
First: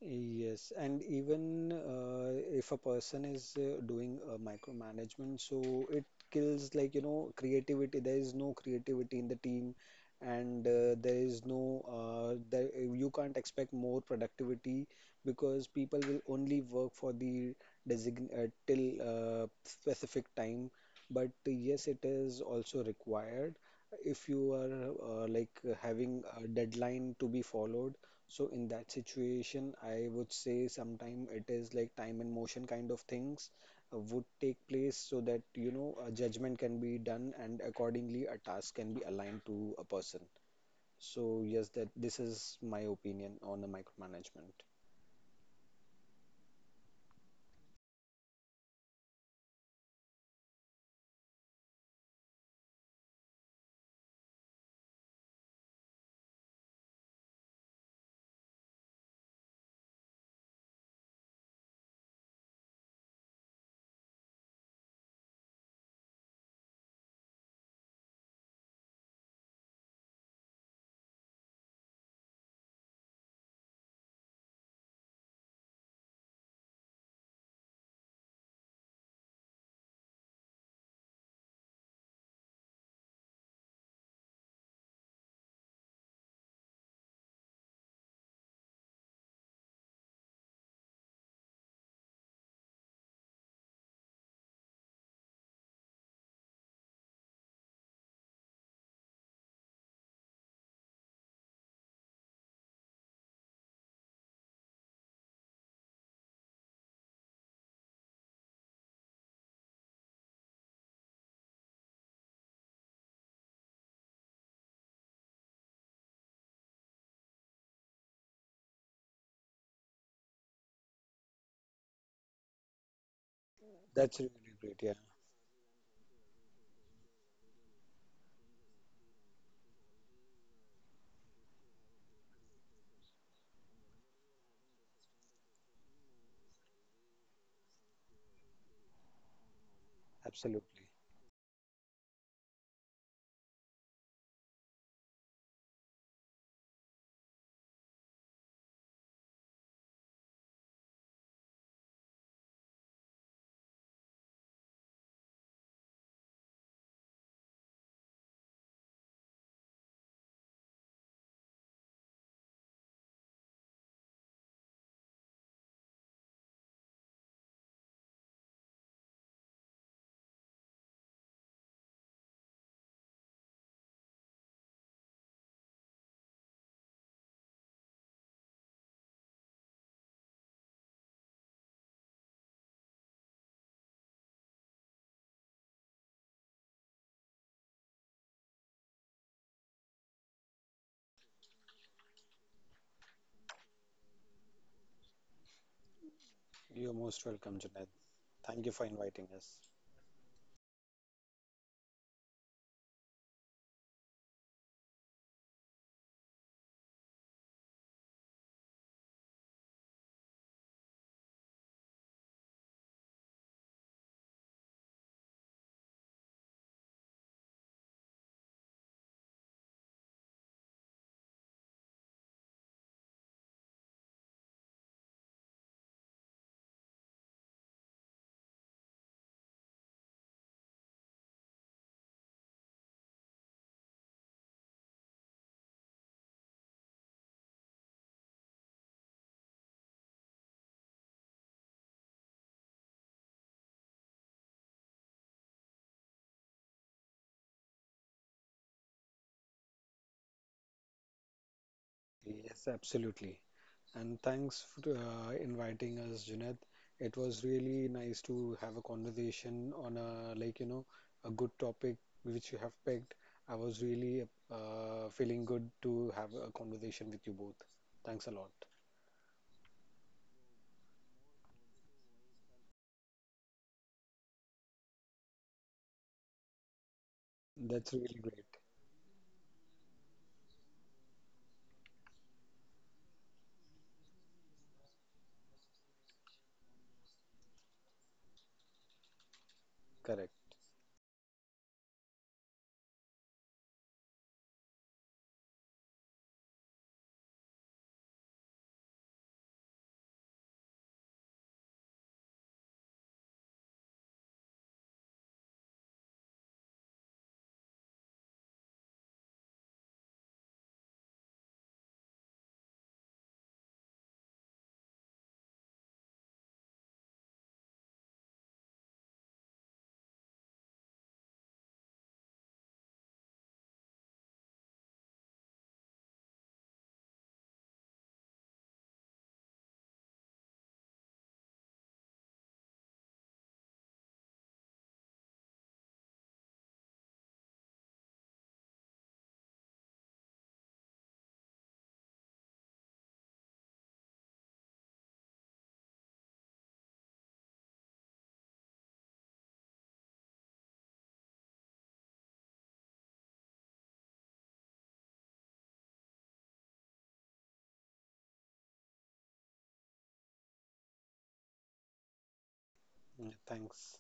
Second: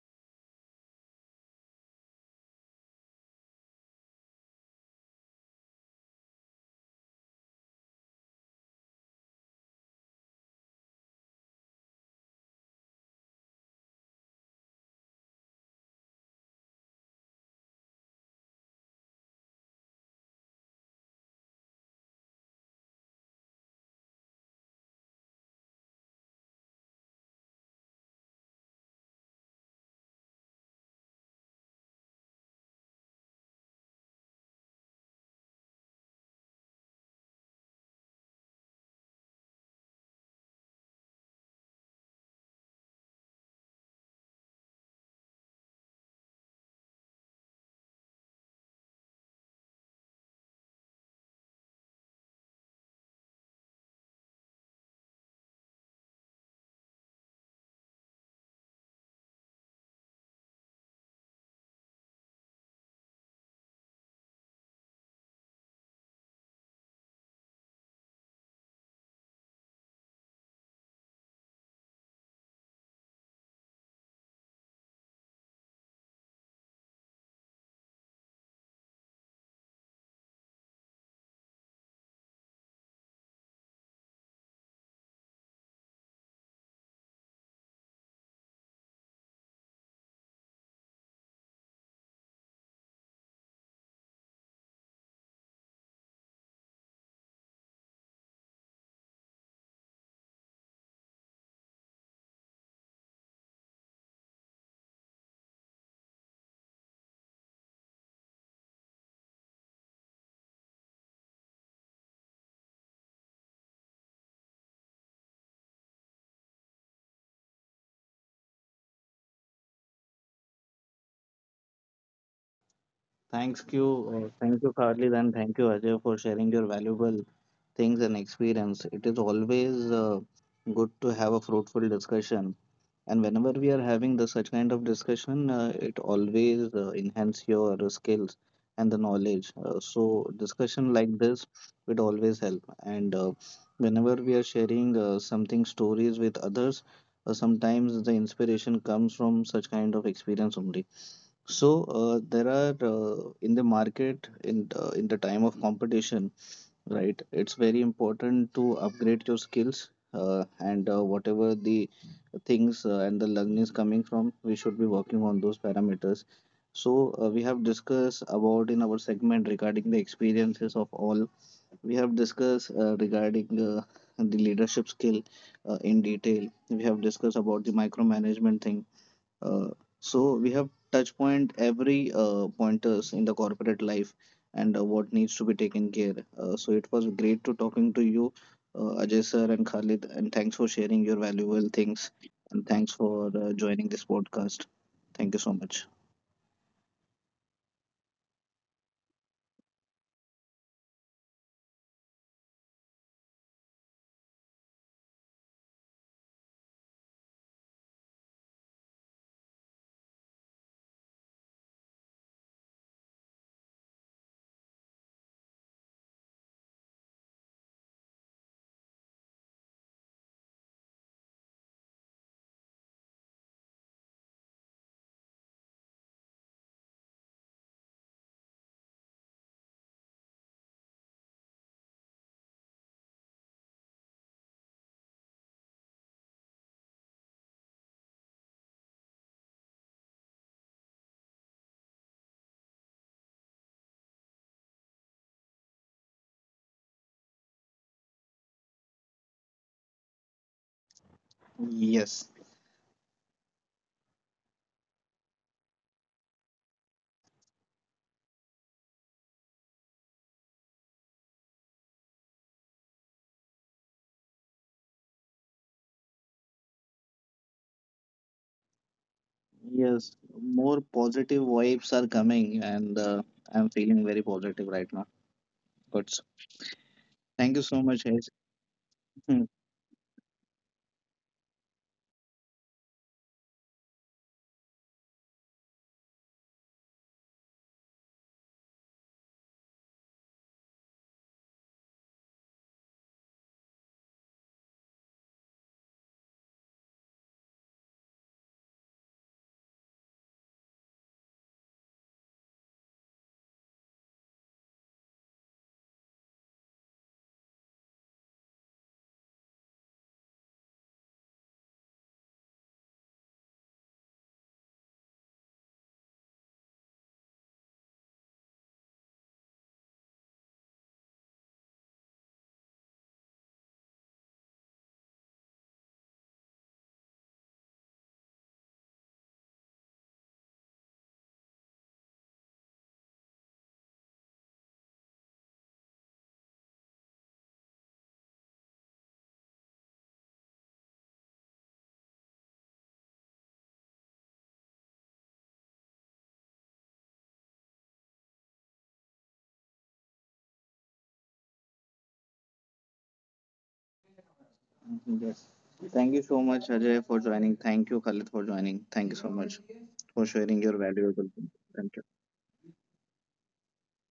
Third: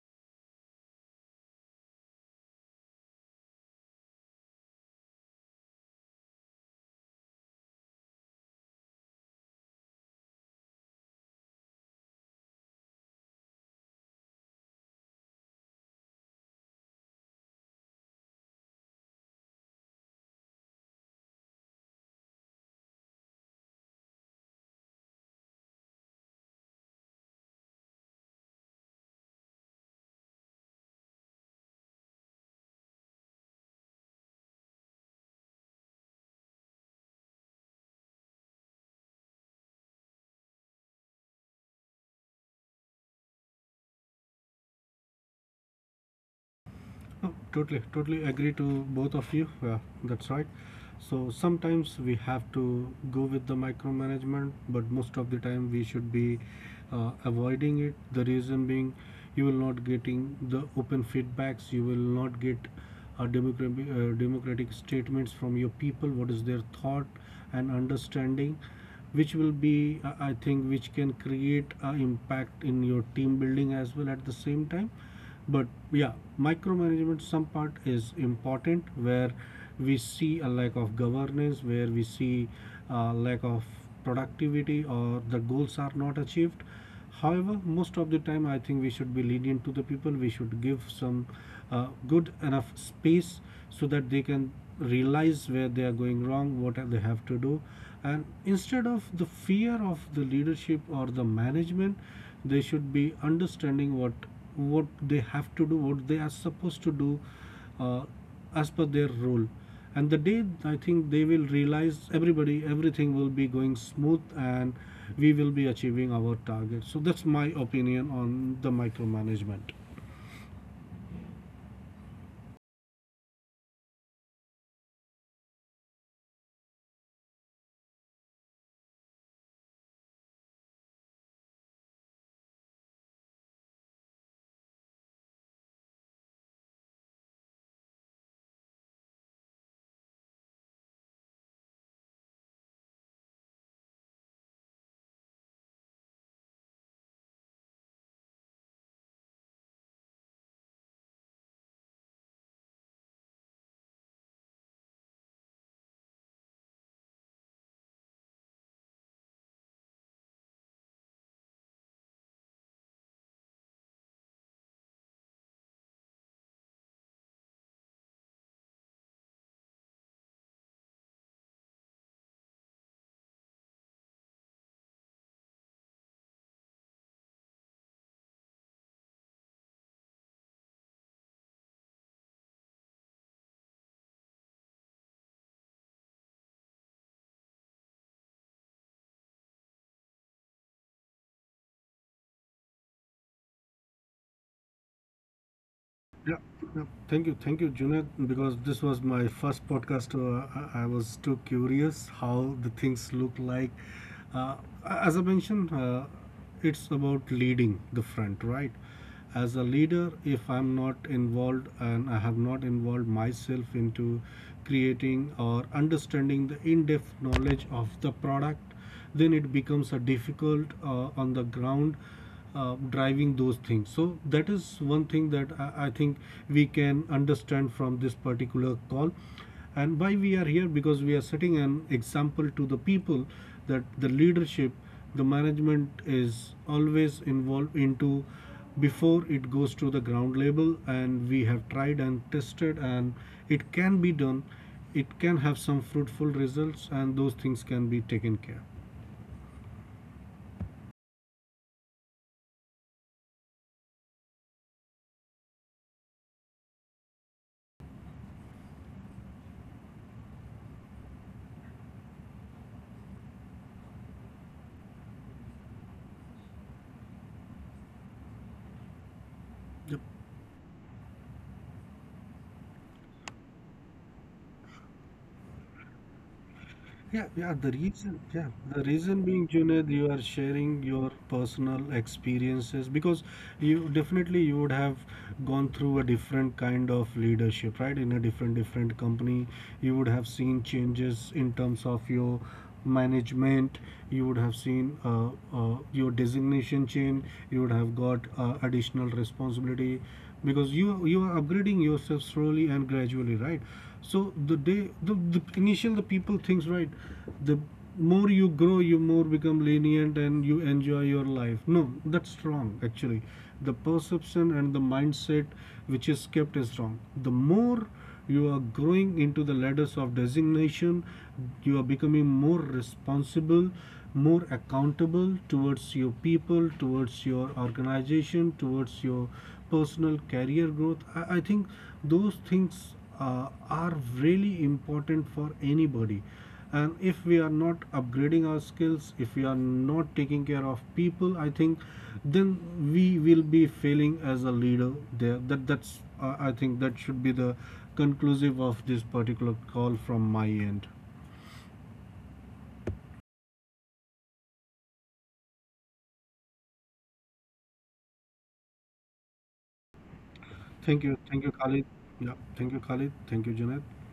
S2: Yes, and even uh, if a person is uh, doing uh, micromanagement, so it kills like you know creativity. There is no creativity in the team, and uh, there is no uh, there, you can't expect more productivity because people will only work for the design uh, till uh, specific time. But yes, it is also required if you are uh, like having a deadline to be followed so in that situation, I would say sometime it is like time and motion kind of things uh, would take place so that you know a judgment can be done and accordingly a task can be aligned to a person. So yes, that this is my opinion on the micromanagement.
S3: No, totally, totally agree to both of you. Yeah, that's right. So sometimes we have to go with the micromanagement, but most of the time we should be uh, avoiding it. The reason being, you will not getting the open feedbacks. You will not get uh, democratic uh, democratic statements from your people. What is their thought and understanding, which will be, uh, I think, which can create an impact in your team building as well at the same time. But yeah, micromanagement some part is important where we see a lack of governance, where we see a lack of productivity, or the goals are not achieved. However, most of the time, I think we should be lenient to the people. We should give some uh, good enough space, so that they can realize where they are going wrong, what they have to do, and instead of the fear of the leadership or the management, they should be understanding what what they have to do, what they are supposed to do uh, as per their role. And the day I think they will realize, everybody, everything will be going smooth, and we will be achieving our target. So that's my opinion on the micromanagement.
S1: Thanks you, uh,
S2: That's really
S1: thank you,
S2: great. Yeah,
S1: Khalid, and thank you, Ajay, for sharing your valuable things and experience. It is always uh, good to have a fruitful discussion. And whenever we are having the such kind of discussion, uh, it always uh, enhance your uh, skills and the knowledge. Uh, so discussion
S2: absolutely.
S1: like this would always help. And uh, whenever we are sharing uh, something stories with others, uh, sometimes the inspiration comes from such kind of experience only. So uh, there are uh, in the market, in uh, in the time of competition. Right. It's very important to upgrade your skills, uh, and uh, whatever the things uh, and the learning is coming from, we should be working on those parameters. So, uh, we have discussed about in our segment regarding the experiences of all. We have discussed uh, regarding uh, the leadership skill uh, in detail. We have discussed about the micromanagement thing, uh, so we have touch point every uh, pointers in the corporate life, and uh, what needs to be taken care. Uh, so it was great to talking to you, uh, Ajay sir and Khalid, and thanks for sharing your valuable things, and thanks for uh, joining this podcast. Thank you so much.
S3: Yeah, yeah.
S2: You're most
S3: Thank you,
S2: welcome,
S3: thank you,
S2: Junaid.
S3: Junaid, because
S2: Thank you
S3: this
S2: for
S3: was
S2: inviting
S3: my
S2: us.
S3: first podcast. Uh, I, I was too curious how the things look like. Uh, as I mentioned, uh, it's about leading the front, right? As a leader, if I'm not involved, and I have not involved myself into creating or understanding the in-depth knowledge of the product, then it becomes a difficult uh, on the ground uh, driving those things. So that is one thing that I, I think we can understand from this particular call. And why we are here, because we are setting an example to the people that the leadership, the management is always involved into, before it goes to the ground level, and we have tried and tested, and it can be done, it can have some fruitful results, and those things can be taken care.
S1: Yes,
S2: Yes, absolutely. And thanks for uh, inviting us, Junaid. It was really nice to have a conversation on a like you know a good topic which you have picked. I was really uh, feeling good to have a conversation with you both. Thanks a lot.
S3: Yep.
S1: yes, more positive vibes are coming, and uh, I'm feeling very positive right now. Good.
S3: Yeah,
S1: Thank
S3: yeah,
S1: you
S3: the
S1: so
S2: That's
S1: much,
S3: reason,
S1: guys.
S2: really
S3: yeah,
S2: great.
S3: the reason being, Junaid, you are sharing your personal experiences, because you definitely you would have gone through a different kind of leadership, right? In a different different company, you would have
S2: Correct.
S3: seen changes in terms of your management, you would have seen uh, uh, your designation change, you would have got uh, additional responsibility, because you you are upgrading yourself slowly and gradually, right? So the day the, the initial the people thinks, right, the more you grow you more become lenient and you enjoy your life, no, that's wrong actually. The perception and the mindset which is kept is wrong. The more you are growing into the ladders of designation, you are becoming more responsible, more accountable towards your people, towards your organization, towards your personal career growth. I, I think those things uh, are really important for anybody. And if we are not upgrading our skills, if we are not taking care of people, I think then we will be failing as a leader. There, that that's uh, I think, that should be the conclusive of this particular call from my end.
S1: Yes. Thank you so much, Ajay, for joining. Thank you, Khalid, for joining. Thank you so much for sharing your
S3: Thank you,
S1: valuable.
S3: thank you,
S1: Input.
S3: Khalid.
S1: Thank you.
S3: Yeah, thank you, Khalid,
S2: Yeah,
S3: thank you, Janet.
S2: thanks.